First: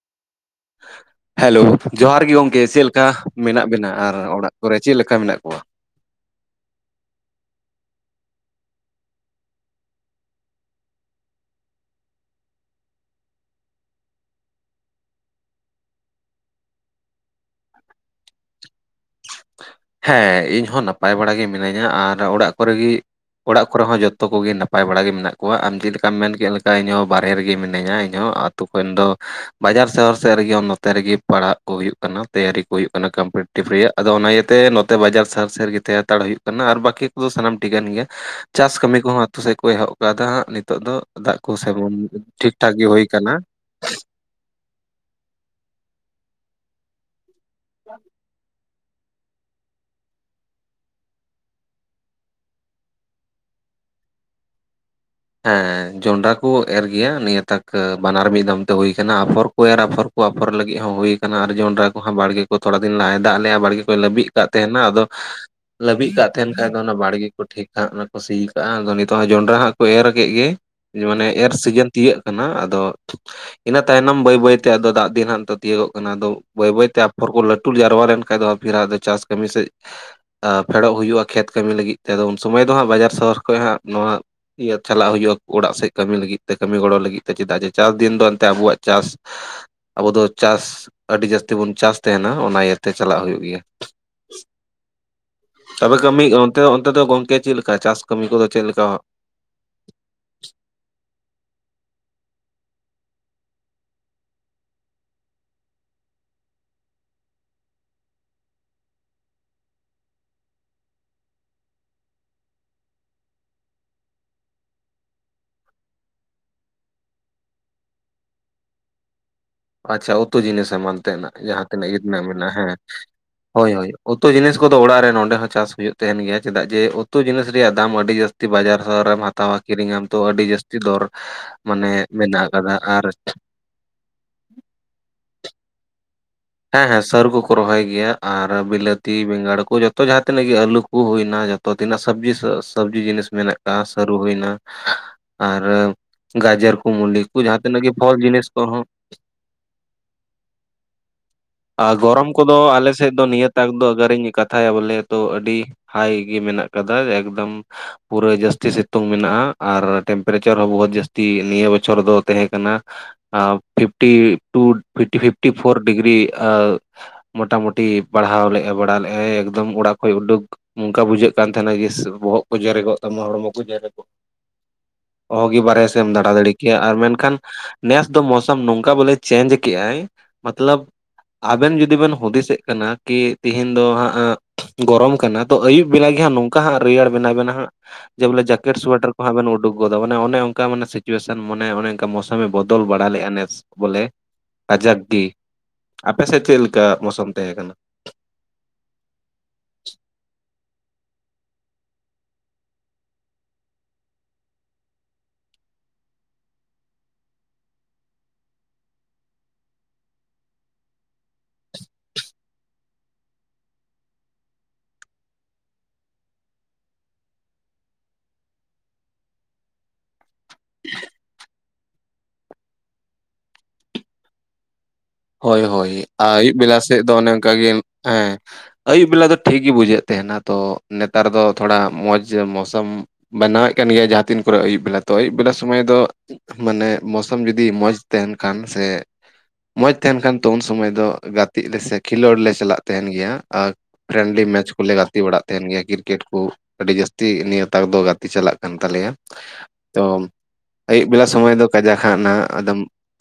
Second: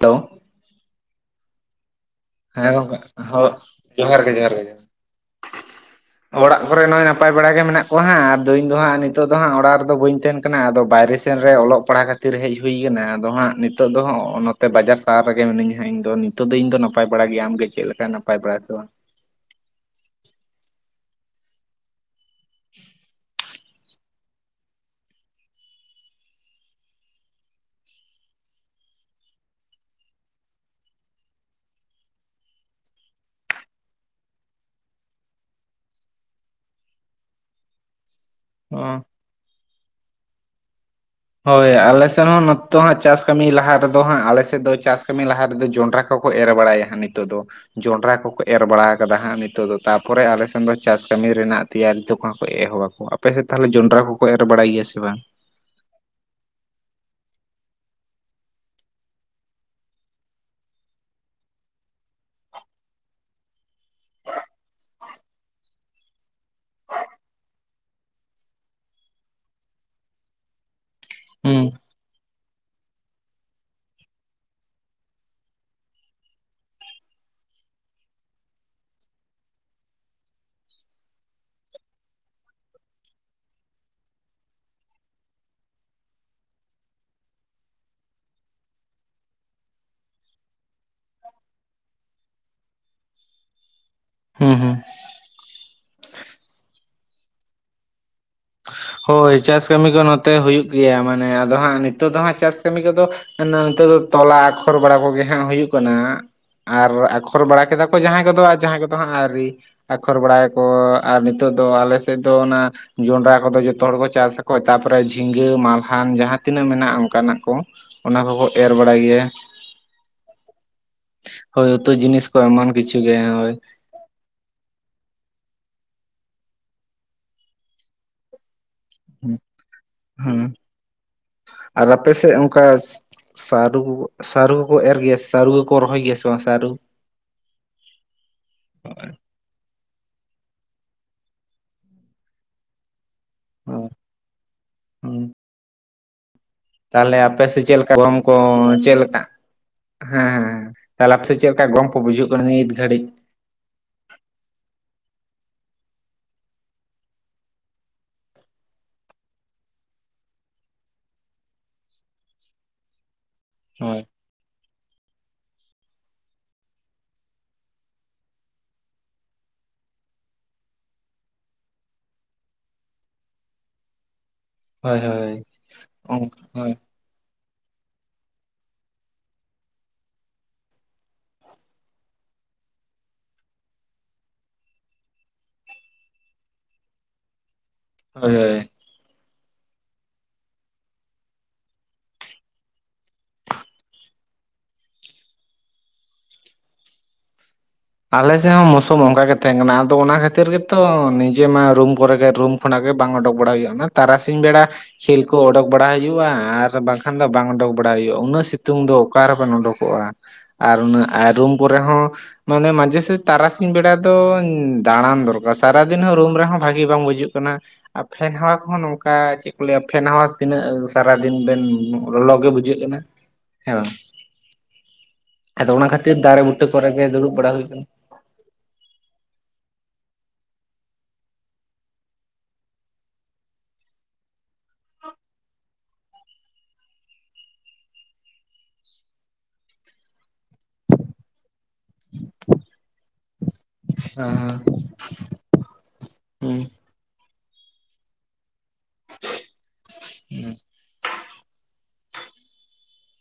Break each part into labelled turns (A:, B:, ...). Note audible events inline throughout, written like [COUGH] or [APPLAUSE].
A: Hello
B: hello ᱡᱚᱦᱟᱨ ᱜᱮ ᱜᱚᱝᱠᱮ
A: ᱦᱮᱸ
B: ᱪᱮᱫ ᱞᱮᱠᱟ
A: ᱦᱳ
B: ᱢᱮᱱᱟᱜ ᱵᱮᱱᱟ ᱟᱨ
A: ᱡᱚᱦᱟᱨ ᱜᱮ ᱡᱚᱦᱟᱨ
B: ᱚᱲᱟᱜ
A: ᱜᱮ
B: ᱠᱚᱨᱮ ᱪᱮᱫ ᱞᱮᱠᱟ ᱢᱮᱱᱟᱜ ᱠᱚᱣᱟ
A: ᱚᱲᱟᱜ ᱠᱚᱨᱮ ᱱᱚᱜᱼᱚᱭ ᱱᱟᱯᱟᱭ ᱵᱟᱲᱟ ᱜᱮ ᱢᱮᱱᱟᱜ ᱠᱚᱣᱟ ᱦᱟᱸᱜ ᱟᱨ ᱫᱚ ᱤᱧ ᱫᱚ ᱦᱟᱸᱜ ᱱᱤᱛᱚᱜ ᱫᱚ ᱦᱟᱸᱜ ᱚᱲᱟᱜ ᱨᱮ ᱫᱚ ᱵᱟᱹᱧ ᱛᱟᱦᱮᱸᱱ ᱱᱟ ᱟᱫᱚ ᱵᱟᱭᱨᱮ ᱥᱮᱱ ᱨᱮ ᱚᱞᱚᱜ ᱯᱟᱲᱦᱟ ᱠᱷᱟᱹᱛᱤᱨ ᱦᱮᱡ ᱦᱩᱭ ᱠᱟᱱᱟ ᱟᱫᱚ ᱦᱟᱸᱜ ᱱᱤᱛᱚᱜ ᱫᱚ ᱦᱚᱸᱜ ᱛᱮ ᱵᱟᱡᱟᱨ ᱥᱟᱦᱟᱨ ᱨᱮᱜᱮ ᱢᱤᱱᱤᱹᱧᱟ ᱦᱟᱸᱜ ᱤᱧ ᱫᱚ ᱱᱤᱛᱚᱜ ᱫᱚ ᱤᱧ ᱫᱚ ᱱᱟᱯᱟᱭ ᱵᱟᱲᱟ ᱜᱮ ᱟᱢ ᱜᱮ ᱪᱮᱫ ᱞᱮᱠᱟ ᱱᱟᱯᱟᱭ ᱵᱟᱲᱟ ᱥᱮ ᱵᱟᱝ
B: ᱦᱮᱸ ᱤᱧ ᱦᱚᱸ ᱱᱟᱯᱟᱭ ᱵᱟᱲᱟ ᱜᱮ ᱢᱤᱱᱟᱹᱧᱟ ᱟᱨ ᱚᱲᱟᱜ ᱠᱚᱨᱮ ᱜᱮ ᱚᱲᱟᱜ ᱠᱚᱨᱮ ᱦᱚᱸ ᱡᱚᱛᱚ ᱠᱚᱜᱮ ᱱᱟᱯᱟᱭ ᱵᱟᱲᱟ ᱜᱮ ᱢᱮᱱᱟᱜ ᱠᱚᱣᱟ ᱟᱢ ᱪᱮᱫ ᱞᱮᱠᱟᱢ ᱢᱮᱱ ᱠᱮᱫ ᱞᱮᱠᱟ ᱤᱧ ᱦᱚᱸ ᱵᱟᱦᱨᱮ ᱨᱮ ᱜᱮ ᱢᱤᱱᱟᱹᱧᱟ ᱤᱧ ᱦᱚᱸ ᱛᱚᱠᱷᱚᱱ ᱫᱚ ᱵᱟᱡᱟᱨ ᱥᱚᱦᱚᱨ ᱥᱮᱫ ᱨᱮᱜᱮ ᱱᱚᱛᱮ ᱨᱮᱜᱮ ᱯᱟᱲᱦᱟᱜ ᱠᱚ ᱦᱩᱭᱩᱜ ᱠᱟᱱᱟ ᱛᱮᱭᱟᱨᱤ ᱠᱚ ᱦᱩᱭᱩᱜ ᱠᱟᱱᱟ ᱠᱚᱢᱯᱤᱴᱮᱴᱤᱵᱷ ᱨᱮᱭᱟᱜ ᱟᱫᱚ ᱚᱱᱟ ᱤᱭᱟᱹ ᱛᱮ ᱱᱚᱛᱮ ᱵᱟᱡᱟᱨ ᱥᱟᱦᱟᱨ ᱥᱮ ᱨᱮ ᱜᱮ ᱛᱟᱦᱮᱸ ᱦᱟᱛᱟᱲ ᱦᱩᱭᱩᱜ ᱠᱟᱱᱟ ᱟᱨ ᱵᱟᱹᱠᱤ ᱠᱚᱫᱚ ᱥᱟᱱᱟᱢ ᱴᱷᱤᱠᱟᱹᱱ ᱜᱮᱭᱟ ᱪᱟᱥ
A: ᱚ
B: ᱠᱟᱹᱢᱤ ᱠᱚ ᱦᱚᱸ ᱟᱛᱳ ᱥᱮᱫ ᱠᱚ ᱮᱦᱚᱵ ᱟᱠᱟᱫᱟ ᱦᱟᱸᱜ ᱱᱤᱛᱚᱜ ᱫᱚ ᱫᱟᱜ ᱠᱚ
A: ᱦᱳᱭ
B: ᱥᱮ
A: ᱟᱞᱮ ᱥᱮᱱ ᱦᱚᱸ
B: ᱴᱷᱤᱠ ᱴᱷᱟᱠ
A: ᱱᱚᱛᱮ
B: ᱜᱮ
A: ᱦᱟᱸᱜ
B: ᱦᱩᱭ
A: ᱪᱟᱥ
B: ᱠᱟᱱᱟ
A: ᱠᱟᱹᱢᱤ ᱞᱟᱦᱟ ᱨᱮ ᱫᱚ ᱾ ᱫᱚ ᱦᱟᱸᱜ ᱟᱞᱮ ᱥᱮᱫ ᱫᱚ ᱪᱟᱥ ᱠᱟᱹᱢᱤ ᱞᱟᱦᱟ ᱨᱮ ᱫᱚ ᱡᱚᱸᱰᱨᱟ ᱠᱚ ᱠᱚ ᱮᱨ ᱵᱟᱲᱟᱭᱟ ᱦᱟᱸᱜ ᱱᱤᱛᱚᱜ ᱫᱚ᱾ ᱡᱚᱸᱰᱨᱟ ᱠᱚ ᱠᱚ ᱮᱨ ᱵᱟᱲᱟ ᱠᱟᱫᱟ ᱦᱟᱸᱜ ᱱᱤᱛᱚᱜ ᱫᱚ ᱛᱟᱯᱚ ᱨᱮ ᱟᱞᱮ ᱥᱮᱱ ᱫᱚ ᱪᱟᱥ ᱠᱟᱹᱢᱤ ᱨᱮᱱᱟᱜ ᱛᱮᱭᱟᱨᱤ ᱠᱚ ᱠᱚ ᱮᱦᱚᱵ ᱟᱠᱚ᱾ ᱟᱯᱮ ᱥᱮᱫ ᱛᱟᱦᱞᱮ ᱡᱚᱸᱰᱨᱟ ᱠᱚ ᱠᱚ ᱮᱨ ᱵᱟᱲᱟᱭ ᱜᱮᱭᱟ ᱥᱮ ᱵᱟᱝ?
B: ᱦᱮᱸ ᱡᱚᱱᱰᱨᱟ ᱠᱚ ᱮᱨ ᱜᱮᱭᱟ ᱱᱤᱭᱟᱹ ᱛᱟᱠ ᱵᱟᱱᱟᱨ ᱢᱤᱫ ᱫᱚᱢ ᱛᱮ ᱦᱩᱭ ᱠᱟᱱᱟ ᱟᱯᱷᱚᱨ ᱠᱚ ᱮᱨ ᱟᱯᱷᱚᱨ ᱟᱯᱷᱚᱨ ᱞᱟᱹᱜᱤᱫ ᱦᱚᱸ ᱦᱩᱭ ᱠᱟᱱᱟ ᱟᱨ ᱡᱚᱸᱰᱨᱟ ᱠᱚ ᱦᱚᱸ ᱵᱟᱲᱜᱮ ᱛᱷᱚᱲᱟ ᱫᱤᱱ ᱞᱟᱦᱟᱭ ᱫᱟᱜ ᱞᱮᱜᱼᱟ ᱵᱟᱲᱜᱮ ᱠᱚᱭ ᱞᱟᱹᱵᱤᱫ ᱠᱟᱜ ᱛᱟᱦᱮᱸᱱᱟ ᱟᱫᱚ ᱞᱟᱹᱵᱤᱜ ᱠᱟᱜ ᱛᱟᱦᱮᱸᱱ ᱠᱷᱟᱱ ᱫᱚ ᱚᱱᱟ ᱵᱟᱲᱜᱮ ᱠᱚ ᱴᱷᱤᱠ ᱦᱟᱸᱜ ᱚᱱᱟ ᱠᱚ ᱥᱤ ᱠᱟᱜᱼᱟ ᱟᱫᱚ ᱱᱤᱛᱚᱜ ᱦᱟᱸᱜ ᱡᱚᱱᱰᱨᱟ ᱦᱟᱸᱜ ᱠᱚ ᱮᱨ ᱠᱮᱜ ᱜᱮ ᱢᱟᱱᱮ ᱮᱨ
A: ᱦᱩᱸ
B: ᱥᱤᱡᱤᱱ ᱛᱤᱭᱟᱹᱜ ᱠᱟᱱᱟ ᱟᱫᱚ ᱤᱱᱟᱹ ᱛᱟᱭᱱᱚᱢ ᱵᱟᱹᱭ ᱵᱟᱹᱭ ᱛᱮ ᱫᱟᱜ ᱫᱤᱱ ᱦᱟᱸᱜ ᱛᱤᱭᱟᱹᱜ ᱜᱚᱜ ᱠᱟᱱᱟ ᱟᱫᱚ ᱵᱟᱹᱭ ᱵᱟᱹᱭ ᱛᱮ ᱟᱯᱷᱚᱨ ᱠᱚ ᱞᱟᱹᱴᱩ ᱡᱟᱨᱣᱟ ᱞᱮᱱ ᱠᱷᱟᱱ ᱫᱚ ᱯᱷᱤᱨᱟᱭ ᱟᱫᱚ ᱪᱟᱥ ᱠᱟᱹᱢᱤ ᱥᱮᱫ ᱯᱷᱮᱰᱚᱜ ᱦᱩᱭᱩᱜᱼᱟ ᱠᱷᱮᱛ ᱠᱟᱹᱢᱤ ᱞᱟᱹᱜᱤᱫ ᱛᱮ ᱩᱱ ᱥᱚᱢᱚᱭ ᱫᱚ ᱦᱟᱸᱜ ᱵᱟᱡᱟᱨ ᱥᱚᱦᱚᱨ ᱠᱷᱚᱡ ᱦᱟᱸᱜ ᱱᱚᱣᱟ ᱤᱭᱟᱹ ᱪᱟᱞᱟᱜ ᱦᱩᱭᱩᱜᱼᱟ ᱚᱲᱟᱜ ᱥᱮᱫ ᱠᱟᱹᱢᱤ ᱞᱟᱹᱜᱤᱫ ᱛᱮ ᱠᱟᱹᱢᱤ ᱜᱚᱲᱚ ᱞᱟᱹᱜᱤᱫ ᱛᱮ ᱪᱮᱫᱟᱜ ᱡᱮ ᱪᱟᱥ ᱫᱤᱱ ᱫᱚ ᱮᱱᱛᱮ ᱟᱵᱚᱣᱟᱜ ᱪᱟᱥ ᱟᱵᱚ ᱫᱚ ᱪᱟᱥ ᱟᱹᱰᱤ ᱡᱟᱹᱥᱛᱤ ᱵᱚᱱ ᱪᱟᱥ ᱛᱟᱦᱮᱸᱱᱟ ᱚᱱᱟ ᱤᱭᱟᱹᱛᱮ ᱪᱟᱞᱟᱜ ᱦᱩᱭᱩᱜ ᱜᱮᱭᱟ᱾
A: ᱦᱩᱸ ᱦᱩᱸ
B: ᱛᱚᱵᱮ ᱠᱟᱹᱢᱤ ᱚᱱᱛᱮ ᱚᱱᱛᱮ ᱫᱚ ᱜᱚᱝᱠᱮ ᱪᱮᱫ ᱞᱮᱠᱟ ᱪᱟᱥ ᱠᱟᱹᱢᱤ ᱠᱚᱫᱚ ᱪᱮᱫ ᱞᱮᱠᱟ?
A: ᱦᱳᱭ ᱪᱟᱥ ᱠᱟᱹᱢᱤ ᱠᱚ ᱱᱚᱛᱮ ᱦᱩᱭᱩᱜ ᱜᱮᱭᱟ ᱢᱟᱱᱮ ᱟᱫᱚ ᱦᱟᱸᱜ ᱱᱤᱛᱚᱜ ᱱᱤᱛᱚᱜ ᱫᱚ ᱦᱟᱸᱜ ᱪᱟᱥ ᱠᱟᱹᱢᱤ ᱠᱚᱫᱚ ᱱᱤᱛᱚᱜ ᱫᱚ ᱛᱚᱞᱟ ᱟᱠᱷᱚᱨ ᱵᱟᱲᱟ ᱠᱚᱜᱮ ᱦᱟᱸᱜ ᱦᱩᱭᱩᱜ ᱠᱟᱱᱟ᱾ ᱟᱨ ᱟᱠᱷᱚᱨ ᱵᱟᱲᱟ ᱠᱮᱫᱟ ᱠᱚ ᱡᱟᱦᱟᱸᱭ ᱠᱚᱫᱚ ᱟᱨ ᱡᱟᱦᱟᱸᱭ ᱠᱚᱫᱚ ᱦᱟᱸᱜ ᱟᱣᱨᱤ ᱟᱠᱷᱚᱨ ᱵᱟᱲᱟᱭᱟᱠᱚ ᱟᱨ ᱱᱤᱛᱚᱜ ᱫᱚ ᱟᱞᱮ ᱥᱮᱫ ᱫᱚ ᱚᱱᱟ ᱡᱚᱱᱰᱨᱟ ᱠᱚ ᱫᱚ ᱡᱚ ᱡᱷᱚᱛᱚ ᱦᱚᱲ ᱠᱚ ᱪᱟᱥ ᱟᱠᱚ ᱛᱟᱯᱚ ᱨᱮ ᱡᱷᱤᱸᱜᱟᱹ, ᱢᱟᱞᱦᱟᱱ, ᱡᱟᱦᱟᱸ ᱛᱤᱱᱟᱹᱜ ᱢᱮᱱᱟᱜᱼᱟ ᱚᱱᱠᱟᱱᱟᱜ ᱠᱚ ᱚᱱᱟ ᱠᱚ ᱠᱚ ᱮᱨ ᱵᱟᱲᱟᱭ ᱜᱮᱭᱟ᱾
B: ᱟᱪᱪᱷᱟ ᱩᱛᱩ ᱡᱤᱱᱤᱥ ᱮᱢᱟᱱ ᱛᱮᱱᱟᱜ ᱡᱟᱦᱟᱸ
A: ᱦᱳᱭ
B: ᱛᱤᱱᱟᱹᱜ
A: ᱩᱛᱩ
B: ᱤᱭᱟᱹ ᱛᱮᱱᱟᱜ
A: ᱡᱤᱱᱤᱥ ᱠᱚ
B: ᱢᱮᱱᱟᱜᱼᱟ
A: ᱮᱢᱚᱱ
B: ᱦᱮᱸ
A: ᱠᱤᱪᱷᱩ ᱜᱮ
B: ᱦᱳᱭ ᱦᱳᱭ ᱩᱛᱩ ᱡᱤᱱᱤᱥ ᱠᱚ ᱫᱚ ᱚᱲᱟᱜ ᱨᱮ ᱱᱚᱰᱮ ᱦᱚᱸ ᱪᱟᱥ ᱦᱩᱭᱩᱜ ᱛᱟᱦᱮᱸᱱ ᱜᱮᱭᱟ ᱪᱮᱫᱟᱜ ᱡᱮ ᱩᱛᱩ ᱡᱤᱱᱤᱥ ᱨᱮᱭᱟᱜ ᱫᱟᱢ ᱟᱹᱰᱤ ᱡᱟᱹᱥᱛᱤ ᱵᱟᱡᱟᱨ ᱨᱮᱢ ᱦᱟᱛᱟᱣᱟ ᱠᱤᱨᱤᱧ ᱟᱢ ᱛᱚ ᱟᱹᱰᱤ
A: ᱦᱮᱸ
B: ᱡᱟᱹᱥᱛᱤ ᱫᱚᱨ ᱢᱟᱱᱮ ᱢᱮᱱᱟᱜ ᱟᱠᱟᱫᱟ ᱟᱨ
A: ᱥᱟᱨᱩ ᱥᱟᱨᱩ ᱠᱚ ᱮᱨ ᱜᱮᱭᱟ ᱥᱟᱨᱩ ᱠᱚ ᱠᱚ ᱨᱚᱦᱚᱭ ᱜᱮᱭᱟ ᱥᱮ ᱵᱟᱝ ᱥᱟᱨᱩ
B: ᱦᱮᱸ, ᱦᱮᱸ ᱥᱟᱹᱨᱩ ᱠᱚ ᱠᱚ ᱨᱚᱦᱚᱭ ᱜᱮᱭᱟ ᱟᱨ ᱵᱤᱞᱟᱹᱛᱤ ᱵᱮᱸᱜᱟᱲ ᱠᱚ ᱡᱚᱛᱚ ᱡᱟᱦᱟᱸ ᱛᱤᱱᱟᱹᱜ ᱜᱮ ᱟᱹᱞᱩ ᱠᱚ ᱦᱩᱭᱱᱟ᱾ ᱛᱚ ᱛᱤᱱᱟᱹᱜ ᱥᱚᱵᱡᱤ ᱥᱚᱵᱡᱤ ᱡᱤᱱᱤᱥ ᱢᱮᱱᱟᱜ ᱠᱟᱜᱼᱟ
A: ᱦᱳᱭ
B: ᱥᱟᱹᱨᱩ ᱦᱩᱭᱱᱟ ᱟᱨ ᱜᱟᱡᱚᱨ ᱠᱚ
A: ᱛᱟᱦᱞᱮ
B: ᱢᱩᱞᱤ ᱠᱚ
A: ᱟᱯᱮ
B: ᱡᱟᱦᱟᱸ
A: ᱥᱮᱫ ᱪᱮᱫ
B: ᱛᱤᱱᱟᱹᱜ ᱜᱮ
A: ᱞᱮᱠᱟ
B: ᱯᱷᱚᱞ
A: ᱜᱚᱨᱚᱢ ᱠᱚ
B: ᱡᱤᱱᱤᱥ ᱠᱚᱦᱚᱸ
A: ᱪᱮᱫ ᱞᱮᱠᱟ ᱦᱮᱸ ᱦᱮᱸ ᱛᱟᱦᱞᱮ ᱟᱯᱮ ᱥᱮᱫ ᱪᱮᱫ ᱞᱮᱠᱟ ᱜᱚᱢ
B: ᱟᱨ
A: ᱠᱚ ᱵᱩᱡᱷᱟᱹᱜ
B: ᱜᱚᱨᱚᱢ
A: ᱠᱟᱱᱟ
B: ᱠᱚᱫᱚ
A: ᱱᱤᱛ
B: ᱟᱞᱮ
A: ᱜᱷᱟᱹᱲᱤᱡ
B: ᱥᱮᱫ ᱫᱚ ᱱᱤᱭᱟᱹ ᱮᱴ ᱫᱚ ᱟᱜᱟᱨᱤᱧ ᱠᱟᱛᱷᱟᱭᱟ ᱵᱚᱞᱮ ᱛᱚ ᱟᱹᱰᱤ ᱦᱟᱭ ᱜᱮ ᱢᱮᱱᱟᱜ ᱠᱟᱫᱟ ᱮᱠᱫᱚᱢ ᱯᱩᱨᱟᱹ ᱡᱟᱹᱥᱛᱤ ᱥᱤᱛᱩᱝ ᱢᱮᱱᱟᱜᱼᱟ ᱟᱨ ᱴᱮᱢ ᱯᱟᱨᱮ ᱪᱟᱨ ᱦᱚᱸ ᱵᱚᱦᱩᱛ ᱡᱟᱹᱥᱛᱤ ᱱᱤᱭᱟᱹ ᱵᱚᱪᱷᱚᱨ ᱫᱚ ᱛᱟᱦᱮᱸ ᱠᱟᱱᱟ᱾
A: ᱦᱳᱭ
B: fifty two fifty fifty four degree ᱮᱸ ᱢᱚᱴᱟ ᱢᱩᱴᱤ ᱯᱟᱲᱦᱟᱣ ᱞᱮᱜᱼᱟ ᱵᱟᱲᱟ ᱞᱮᱫᱟᱭ ᱮᱠᱫᱚᱢ ᱚᱲᱟᱜ ᱠᱷᱚᱡ ᱩᱰᱩᱠ ᱚᱱᱠᱟ ᱵᱩᱡᱷᱟᱹᱜ ᱠᱟᱱ ᱛᱟᱦᱮᱸᱱᱟ ᱡᱮ ᱵᱚᱦᱚᱜ ᱠᱚ ᱡᱮᱨᱮᱜᱚᱜ ᱛᱟᱢᱟ ᱦᱚᱲᱢᱚ ᱠᱚ ᱡᱮᱨᱮᱜᱚᱜ
A: ᱦᱳᱭ ᱦᱳᱭ
B: ᱚᱦᱚ ᱜᱤ ᱵᱟᱨᱦᱮ ᱥᱮᱫ ᱮᱢ
A: ᱦᱳᱭ
B: ᱫᱟᱬᱟ ᱫᱟᱲᱮ ᱠᱮᱭᱟ ᱟᱨ ᱢᱮᱱ ᱠᱷᱟᱱ ᱱᱮᱥ ᱫᱚ ᱢᱳᱥᱚᱢ ᱱᱚᱝᱠᱟ ᱵᱚᱞᱮ ᱪᱮᱧᱡᱽ ᱠᱮᱜ ᱟᱭ ᱢᱟᱛᱞᱟᱵᱽ ᱟᱵᱮᱱ ᱡᱩᱫᱤ ᱵᱮᱱ ᱦᱩᱫᱤᱥᱮᱜ ᱠᱟᱱᱟ ᱠᱤ ᱛᱤᱦᱤᱧ ᱫᱚ ᱦᱟᱸᱜ ᱜᱚᱨᱚᱢ ᱠᱟᱱᱟ᱾ ᱛᱚ ᱟᱹᱭᱩᱵ ᱵᱮᱞᱟ ᱜᱮ ᱦᱟᱸᱜ ᱱᱚᱝᱠᱟ ᱦᱟᱸᱜ ᱨᱮᱭᱟᱲ ᱵᱮᱱᱟ ᱵᱮᱱᱟ ᱦᱟᱸᱜ ᱡᱮ
A: ᱦᱳᱭ
B: ᱵᱚᱞᱮ
A: ᱦᱳᱭ
B: ᱡᱮᱠᱮᱴ ᱥᱚᱭᱴᱟᱨ ᱦᱟᱸᱜ ᱵᱮᱱ ᱩᱰᱩᱠ ᱜᱚᱫ ᱢᱟᱱᱮ ᱚᱱᱮ ᱚᱱᱠᱟ ᱢᱟᱱᱮ ᱥᱤᱪᱩᱭᱮᱥᱚᱱᱟᱱᱮ ᱢᱚᱱᱮ ᱚᱱᱠᱟ ᱢᱳᱥᱚᱢ ᱮ ᱵᱚᱫᱚᱞ ᱵᱟᱲᱟ ᱞᱮᱜᱼᱟ ᱱᱮᱥ᱾ ᱵᱚᱞᱮ ᱠᱟᱡᱟᱠ ᱜᱤ᱾ ᱟᱯᱮ ᱥᱮᱫ ᱪᱮᱫ ᱞᱮᱠᱟ ᱢᱳᱥᱚᱢ ᱛᱟᱦᱮᱸ ᱠᱟᱱᱟ᱾
A: ᱟᱞᱮ ᱥᱮᱫ ᱦᱚᱸ ᱢᱳᱥᱚᱢ ᱚᱱᱠᱟ ᱜᱮ ᱛᱟᱦᱮᱸ ᱠᱟᱱᱟ ᱟᱫᱚ ᱚᱱᱟ ᱠᱷᱟᱹᱛᱤᱨ ᱜᱮᱛᱚ ᱱᱤᱡᱮ ᱢᱟ ᱨᱩᱢ ᱠᱚᱨᱮ ᱜᱮ ᱨᱩᱢ ᱠᱷᱚᱱᱟᱜ ᱜᱮ ᱵᱟᱝ ᱚᱰᱩᱠ ᱵᱟᱲᱟ ᱦᱩᱭᱩᱜ-ᱟ ᱛᱟᱨᱟᱥᱤᱧ ᱵᱮᱲᱟ ᱠᱷᱮᱞ ᱠᱚ ᱚᱰᱚᱠ ᱵᱟᱲᱟ ᱦᱩᱭᱩᱜ-ᱟ ᱟᱨ ᱵᱟᱝ ᱠᱷᱟᱱ ᱫᱚ ᱵᱟᱝ ᱚᱰᱩᱠ ᱵᱟᱲᱟ ᱦᱩᱭᱩᱜ-ᱟ ᱩᱱᱟᱹᱜ ᱥᱤᱛᱩᱝ ᱫᱚ ᱚᱠᱟ ᱨᱮ ᱵᱮᱱ ᱩᱰᱩᱠᱚᱜ-ᱟ᱾ ᱟᱨ ᱩᱱᱟᱹᱜ ᱚᱱᱟᱜ ᱨᱩᱢ ᱠᱚᱨᱮ ᱦᱚᱸ ᱢᱟᱱᱮ ᱢᱟᱡᱷᱮ ᱥᱮᱡᱷ ᱛᱟᱨᱟᱥᱤᱧ ᱵᱮᱲᱟ ᱫᱚ ᱫᱟᱬᱟᱱ ᱫᱚᱨᱠᱟᱨ ᱥᱟᱨᱟ ᱫᱤᱱ ᱦᱚᱸ ᱨᱩᱢ ᱨᱮᱦᱚᱸ ᱵᱷᱟᱜᱤ ᱵᱟᱝ ᱵᱩᱡᱩᱜ ᱠᱟᱱᱟ᱾ ᱟᱨ ᱯᱷᱮᱱ ᱦᱟᱣᱟ ᱠᱚᱦᱚᱸ ᱱᱚᱝᱠᱟ, ᱪᱮᱫ ᱠᱚ ᱞᱟᱹᱭ ᱟ ᱯᱷᱮᱱ ᱦᱟᱣᱟ ᱛᱤᱱᱟᱹᱜ ᱥᱟᱨᱟ ᱫᱤᱱ ᱵᱮᱱ ᱞᱚᱞᱚ ᱜᱮ ᱵᱩᱡᱷᱟᱹᱜ ᱠᱟᱱᱟ ᱦᱮᱸ ᱵᱟᱝ
B: ᱦᱳᱭ
A: ᱟᱫᱚ ᱚᱱᱟ
B: ᱦᱳᱭ
A: ᱠᱷᱟᱹᱛᱤᱨ ᱫᱟᱨᱮ
B: ᱟᱹᱭᱩᱵ
A: ᱵᱩᱴᱟᱹ
B: ᱵᱮᱞᱟ
A: ᱠᱚᱨᱮ
B: ᱥᱮᱫ
A: ᱜᱮ
B: ᱫᱚ
A: ᱫᱩᱲᱩᱵ
B: ᱚᱱᱮ
A: ᱵᱟᱲᱟ
B: ᱚᱱᱠᱟᱜ
A: ᱦᱩᱭ
B: ᱜᱮ
A: ᱠᱟᱱᱟ
B: ᱦᱮᱸ ᱟᱹᱭᱩᱵ ᱵᱮᱞᱟ ᱫᱚ ᱴᱷᱤᱠ ᱜᱮ ᱵᱩᱡᱷᱟᱹᱜ ᱛᱟᱦᱮᱱᱟ ᱛᱚ ᱱᱮᱛᱟᱨ ᱫᱚ ᱛᱷᱚᱲᱟ ᱢᱚᱡᱽ ᱢᱳᱥᱚᱢ ᱵᱮᱱᱟᱣᱮᱫ ᱠᱟᱱ ᱜᱮᱭᱟᱭ ᱡᱟᱦᱟᱸ ᱛᱤᱱ ᱠᱚᱨᱮᱜ ᱟᱹᱭᱩᱵ ᱵᱮᱞᱟ ᱛᱚ ᱟᱹᱭᱩᱵ ᱵᱮᱞᱟ ᱥᱚᱢᱚᱭ ᱫᱚ ᱢᱟᱱᱮ ᱢᱳᱥᱚᱢ ᱡᱩᱫᱤ ᱢᱚᱸᱡᱽ ᱛᱟᱦᱮᱱ ᱠᱷᱟᱱ ᱥᱮ ᱢᱚᱸᱡᱽ ᱛᱟᱦᱮᱱ ᱠᱷᱟᱱ ᱛᱚ ᱩᱱ ᱥᱚᱢᱚᱭ ᱫᱚ ᱜᱟᱛᱮ ᱞᱮᱥᱮ ᱠᱷᱮᱞᱳᱰ ᱞᱮ ᱪᱟᱞᱟᱜ ᱛᱟᱦᱮᱱ ᱜᱮᱭᱟ ᱟᱨ ᱯᱷᱨᱮᱱᱰᱞᱤ ᱢᱮᱪ ᱠᱚᱞᱮ ᱜᱟᱛᱮ ᱵᱟᱲᱟᱜ ᱛᱟᱦᱮᱱ ᱜᱮᱭᱟ ᱠᱨᱤᱠᱮᱴ ᱠᱚ
A: ᱦᱮᱸ
B: ᱟᱹᱰᱤ ᱡᱟᱹᱥᱛᱤ ᱱᱤᱭᱟᱹ ᱛᱟᱠ ᱫᱚ ᱜᱟᱛᱮ ᱪᱟᱞᱟᱜ ᱠᱟᱱ ᱛᱟᱞᱮᱭᱟ ᱛᱚ
A: ᱦᱩᱸ
B: ᱟᱹᱭᱩᱵ ᱵᱮᱞᱟ ᱥᱚᱢᱚᱭ ᱫᱚ ᱠᱟᱡᱟᱠ ᱠᱷᱟᱜ ᱦᱟᱸᱜ ᱱᱟ ᱟᱫᱚᱢ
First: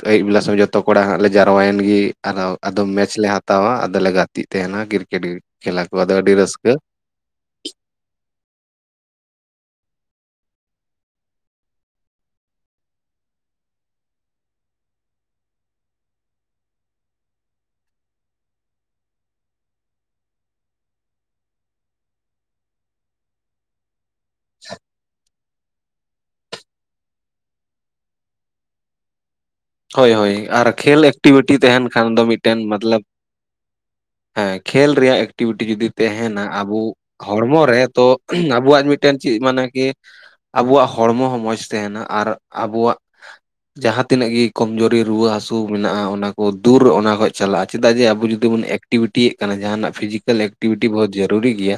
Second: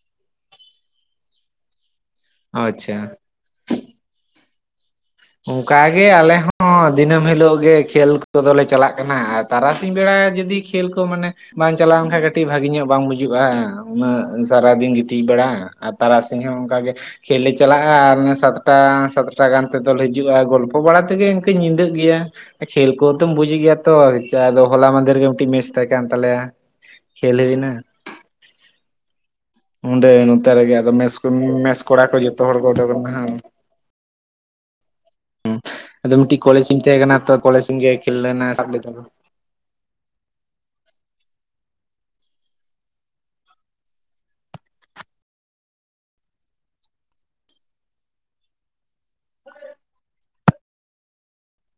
B: ᱟᱹᱭᱩᱵ ᱵᱮᱞᱟ ᱥᱮᱜ ᱡᱚᱛᱚ ᱠᱚᱲᱟ ᱦᱟᱸᱜ ᱞᱮ ᱡᱟᱨᱣᱟᱭᱮᱱ ᱜᱮ ᱟᱨ ᱟᱫᱚᱢ ᱢᱮᱪ
A: ᱟᱪᱪᱷᱟ
B: ᱞᱮ ᱦᱟᱛᱟ ᱦᱟᱛᱟᱣᱟ ᱟᱫᱚᱞᱮ ᱜᱟᱛᱮ ᱛᱟᱦᱮᱱᱟ ᱠᱨᱤᱠᱮᱴ ᱠᱷᱮᱞᱟ ᱠᱚ
A: ᱚᱱᱠᱟᱜᱮ
B: ᱟᱫᱚ ᱟᱹᱰᱤ
A: ᱟᱞᱮ
B: ᱨᱟᱹᱥᱠᱟᱹ
A: ᱦᱚᱸ ᱫᱤᱱᱟᱹᱢ ᱦᱤᱞᱳᱜ ᱜᱮ ᱠᱷᱮᱞ ᱠᱚᱫᱚᱞᱮ ᱪᱟᱞᱟᱜ ᱠᱟᱱᱟ ᱟᱨ ᱛᱟᱨᱟᱥᱤᱧ ᱵᱮᱲᱟ ᱡᱩᱫᱤ ᱠᱷᱮᱞ ᱠᱚ ᱢᱟᱱᱮ ᱵᱟᱝ ᱪᱟᱞᱟᱣᱱ ᱠᱷᱟᱱ ᱠᱟᱹᱴᱤᱡ ᱵᱷᱟᱜᱤ ᱧᱚᱜ ᱵᱟᱝ ᱵᱩᱡᱩᱜ-ᱟ ᱩᱱᱟᱹᱜ ᱥᱟᱨᱟ ᱫᱤᱱ ᱜᱤᱛᱤᱡ ᱵᱟᱲᱟ ᱟᱨ ᱛᱟᱨᱟᱥᱤᱧ ᱦᱚᱸ ᱚᱱᱠᱟ ᱜᱮ ᱠᱷᱮᱞ ᱞᱮ ᱪᱟᱞᱟᱜ-ᱟ ᱟᱨ ᱥᱟᱛᱴᱟ ᱥᱟᱛᱴᱟ ᱜᱟᱱ ᱛᱮ ᱫᱚᱞ ᱦᱤᱡᱩᱜ-ᱟ ᱜᱚᱞᱯᱷᱚ ᱵᱟᱲᱟ ᱛᱮᱜᱮ ᱤᱱᱠᱟᱹ ᱧᱤᱫᱟᱹᱜ ᱜᱮᱭᱟ ᱠᱷᱮᱞ ᱠᱚᱫᱚᱢ ᱵᱩᱡᱽ ᱮᱫ ᱜᱮᱭᱟ ᱛᱚ ᱟᱫᱚ ᱦᱚᱞᱟ ᱢᱟᱫᱮᱨ ᱜᱮ ᱢᱮᱫᱴᱮᱪ ᱢᱮᱪ ᱛᱟᱦᱮᱸ ᱠᱟᱱ ᱛᱟᱞᱮ ᱠᱷᱮᱞ ᱦᱩᱭᱱᱟ᱾ ᱚᱸᱰᱮ
B: ᱦᱳᱭ ᱦᱳᱭ
A: ᱱᱚᱛᱮ
B: ᱟᱨ
A: ᱨᱮᱜᱮ ᱟᱫᱚ
B: ᱠᱷᱮᱞ
A: ᱢᱮᱥ
B: ᱮᱠᱴᱤᱵᱷᱤᱴᱤ
A: ᱢᱮᱥ
B: ᱛᱟᱦᱮᱱ
A: ᱠᱚᱲᱟ
B: ᱠᱷᱟᱱ
A: ᱠᱚ
B: ᱫᱚ
A: ᱡᱚᱛᱚ ᱦᱚᱲ
B: ᱢᱤᱫᱴᱮᱱ
A: ᱠᱚ ᱚᱰᱚᱠ
B: ᱢᱚᱛᱞᱚᱵ
A: ᱮᱱᱟ
B: ᱦᱮᱸ ᱠᱷᱮᱞ ᱨᱮᱭᱟᱜ ᱮᱠᱴᱤᱵᱷᱤᱴᱤ ᱡᱩᱫᱤ
A: ᱟᱫᱚ ᱢᱤᱫᱴᱤᱡ
B: ᱛᱟᱦᱮᱱᱟ
A: ᱠᱚᱞᱮᱡᱽ ᱴᱤᱢ
B: ᱟᱵᱚ
A: ᱛᱟᱦᱮᱸ ᱠᱟᱱᱟ ᱛᱚ
B: ᱦᱚᱲᱢᱚ
A: ᱠᱚᱞᱮᱡᱽ ᱴᱤᱢ
B: ᱨᱮ
A: ᱜᱮ
B: ᱛᱚ
A: ᱠᱷᱮᱞ ᱞᱮᱱᱟ ᱥᱟᱵ
B: ᱟᱵᱚᱣᱟᱜ
A: ᱞᱮᱫᱟ ᱠᱚ
B: ᱢᱤᱫᱴᱮᱱ ᱪᱮᱫ ᱢᱟᱱᱮ ᱠᱤ ᱟᱵᱚᱣᱟᱜ ᱦᱚᱲᱢᱚ ᱦᱚᱸ ᱢᱚᱸᱡᱽ ᱛᱟᱦᱮᱱᱟ ᱟᱨ ᱟᱵᱚᱣᱟᱜ ᱡᱟᱦᱟᱸ ᱛᱤᱱᱟᱹᱜ ᱜᱤ ᱠᱚᱢᱡᱩᱨᱤ ᱨᱩᱣᱟᱹ ᱦᱟᱹᱥᱩ ᱢᱮᱱᱟᱜ-ᱟ ᱚᱱᱟ ᱠᱚ ᱫᱩᱨ ᱚᱱᱟ ᱠᱷᱚᱡᱽ ᱪᱟᱞᱟᱜ-ᱟ ᱪᱮᱫᱟᱜ ᱡᱮ ᱟᱵᱚ ᱡᱩᱫᱤ ᱵᱚᱱ ᱮᱠ ᱮᱠᱴᱤᱵᱷᱤᱴᱤᱭᱮᱫ ᱠᱟᱱᱟ ᱡᱟᱦᱟᱸᱱᱟᱜ ᱯᱷᱤᱡᱤᱠᱮᱞ ᱮᱠᱴᱤᱵᱷᱤᱴᱤ ᱵᱚᱦᱩᱛ ᱡᱟᱨᱩᱨᱤ ᱜᱮᱭᱟ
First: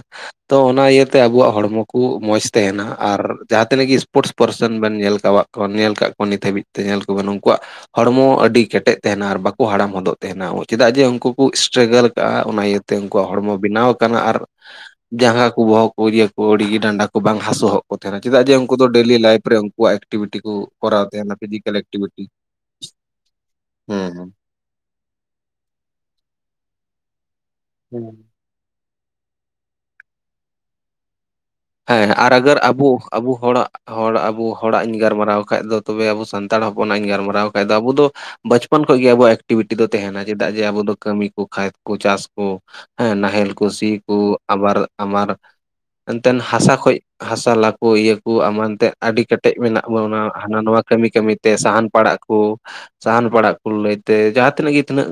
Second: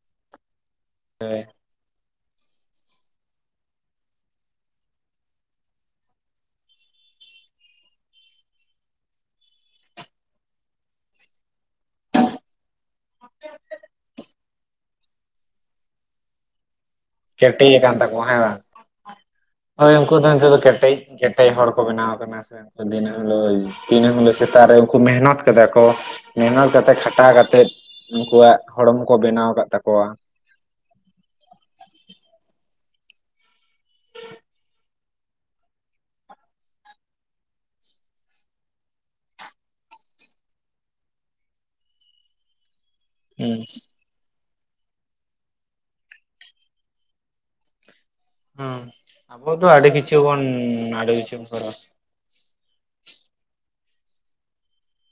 B: ᱛᱚ ᱚᱱᱟ ᱤᱭᱟᱹᱛᱮ ᱟᱵᱚᱣᱟᱜ ᱦᱚᱲᱢᱚ, ᱠᱩ ᱢᱚᱡᱽ ᱛᱮ ᱦᱮᱱᱟᱜ-ᱟ ᱟᱨ ᱡᱟᱦᱟᱸ ᱛᱤᱱᱟᱹᱜ ᱜᱮ ᱥᱯᱳᱨᱴᱥ ᱯᱟᱨᱥᱮᱱ ᱵᱮᱱ ᱧᱮᱞ ᱠᱟᱫ ᱠᱚᱣᱟ ᱧᱮᱞ ᱠᱟᱫ ᱠᱚᱣᱟ ᱱᱤᱛ ᱦᱟᱹᱵᱤᱡ ᱧᱮᱞ ᱠᱚᱵᱤᱱ ᱩᱱᱠᱩᱣᱟᱜ ᱦᱚᱲᱢᱚ ᱟᱹᱰᱤ ᱠᱮᱴᱮᱡ ᱛᱟᱦᱮᱱᱟ ᱟᱨ ᱵᱟᱠᱚ ᱦᱟᱲᱟᱢ ᱦᱚᱫᱚᱜ ᱛᱟᱦᱮᱱᱟ ᱪᱮᱫᱟᱜ ᱡᱮ ᱩᱱᱠᱩ ᱠᱚ ᱥᱴᱨᱜᱟᱞ ᱠᱟᱜ-ᱟ ᱚᱱᱟ ᱤᱭᱟᱹ ᱛᱮ ᱩᱱᱠᱩᱣᱟᱜ ᱦᱚᱲᱢᱚ ᱵᱮᱱᱟᱣ ᱟᱠᱟᱱᱟ ᱟᱨ ᱡᱟᱸᱜᱟ ᱠᱚ ᱵᱚᱦᱚᱜ ᱠᱚ ᱠᱚ ᱟᱣᱲᱤ ᱰᱟᱸᱰᱟ ᱠᱚ ᱵᱟᱝ ᱦᱟᱹᱥᱩ
A: ᱠᱮᱴᱮᱡ
B: ᱠᱚ
A: ᱟᱠᱟᱱ
B: ᱛᱟᱦᱮᱸᱱᱟ
A: ᱛᱟᱠᱚᱣᱟ ᱦᱮᱸ
B: ᱪᱮᱫᱟᱜ ᱡᱮ
A: ᱵᱟᱝ
B: ᱩᱱᱠᱩ ᱫᱚ ᱰᱮᱞᱤ ᱞᱟᱭᱤᱯᱷ ᱨᱮ
A: ᱦᱳᱭ
B: ᱩᱱᱠᱩᱣᱟᱜ
A: ᱩᱱᱠᱩ ᱫᱚ
B: ᱮᱠᱴᱤᱵᱷᱤᱴᱤ
A: ᱱᱤᱛᱚᱜ ᱫᱚ ᱠᱮᱴᱮᱡ
B: ᱠᱚᱨᱟᱣ ᱛᱟᱦᱮᱱᱟ
A: ᱠᱮᱴᱮᱡ ᱦᱚᱲ
B: ᱯᱷᱤᱡᱤᱠᱮᱞ
A: ᱠᱚ ᱵᱮᱱᱟᱣ
B: ᱮᱠᱴᱤᱣᱮᱴᱤ
A: ᱟᱠᱟᱱᱟ ᱥᱮ ᱩᱱᱠᱩ ᱫᱤᱱᱟᱹᱢ ᱦᱤᱞᱳ ᱫᱤᱱᱟᱹᱢ ᱦᱤᱞᱳᱜ ᱥᱮ ᱥᱮᱛᱟᱜ ᱨᱮ ᱩᱱᱠᱩ ᱢᱮᱦᱱᱚᱛ ᱠᱟᱫᱟ ᱠᱚ ᱢᱮᱦᱱᱚᱛ ᱠᱟᱛᱮ ᱠᱷᱟᱴᱟᱣ ᱠᱟᱛᱮᱫ
B: ᱦᱩᱸ
A: ᱩᱱᱠᱩᱣᱟᱜ ᱦᱚᱲᱚᱢ ᱠᱚ ᱵᱮᱱᱟᱣ ᱠᱟᱫ ᱛᱟᱠᱚᱣᱟ᱾
B: ᱦᱮᱸ ᱟᱨ ᱟᱜᱟᱨ ᱟᱵᱚ ᱟᱵᱚ ᱦᱚᱲᱟᱜ ᱦᱚᱲ ᱟᱵᱚ ᱦᱚᱲᱟᱜ ᱤᱧ ᱜᱟᱞᱢᱟᱨᱟᱣ ᱠᱷᱟᱡ ᱫᱚ ᱛᱚᱵᱮ ᱟᱵᱚ ᱥᱟᱱᱛᱟᱲ ᱦᱚᱯᱚᱱᱟᱜ ᱤᱧ ᱜᱟᱞᱢᱟᱨᱟᱣ ᱠᱷᱟᱡ ᱫᱚ ᱟᱵᱚ ᱫᱚ ᱵᱟᱪᱯᱚᱱ ᱠᱷᱚᱡ ᱜᱮ ᱟᱵᱚᱣᱟᱜ ᱮᱠᱴᱤᱵᱷᱤᱴᱤ ᱫᱚ ᱛᱟᱦᱮᱱᱟ ᱪᱮᱫᱟᱜ ᱡᱮ ᱟᱵᱚ ᱫᱚ ᱠᱟᱹᱢᱤ ᱠᱚ ᱠᱷᱮᱛ ᱠᱚ ᱪᱟᱥ ᱠᱚ ᱦᱮᱸ ᱱᱟᱦᱮᱞ
A: ᱦᱩᱸ
B: ᱠᱩ ᱥᱤ ᱠᱚ ᱟᱵᱟᱨ ᱟᱢᱟᱨ ᱛᱮᱱ ᱦᱟᱥᱟ ᱠᱷᱚᱡ ᱦᱟᱥᱟ ᱞᱟᱠᱚ ᱤᱭᱟᱹ
A: ᱦᱩᱸ
B: ᱮᱢᱟᱱᱛᱮ ᱟᱹᱰᱤ
A: ᱟᱵᱚ
B: ᱠᱮᱴᱮᱡ
A: ᱫᱚ
B: ᱢᱮᱱᱟᱜ
A: ᱟᱹᱰᱤ ᱠᱤᱪᱷᱩ
B: ᱵᱚᱱᱟ
A: ᱵᱚᱱ
B: ᱦᱟᱱᱟ ᱱᱚᱣᱟ ᱠᱟᱹᱢᱤ
A: ᱟᱹᱰᱤ
B: ᱠᱟᱹᱢᱤ
A: ᱠᱤᱪᱷᱩ ᱵᱚᱱ
B: ᱛᱮ
A: ᱠᱚᱨᱟᱣᱟ
B: ᱥᱟᱦᱟᱱ ᱯᱟᱲᱟᱜ ᱠᱩ ᱥᱟᱦᱟᱱ ᱯᱟᱲᱟᱜ ᱠᱚ ᱞᱟᱹᱭ ᱛᱮ ᱡᱟᱦᱟᱸ ᱛᱤᱱᱟᱹᱜ ᱜᱮ ᱛᱤᱱᱟᱹᱜ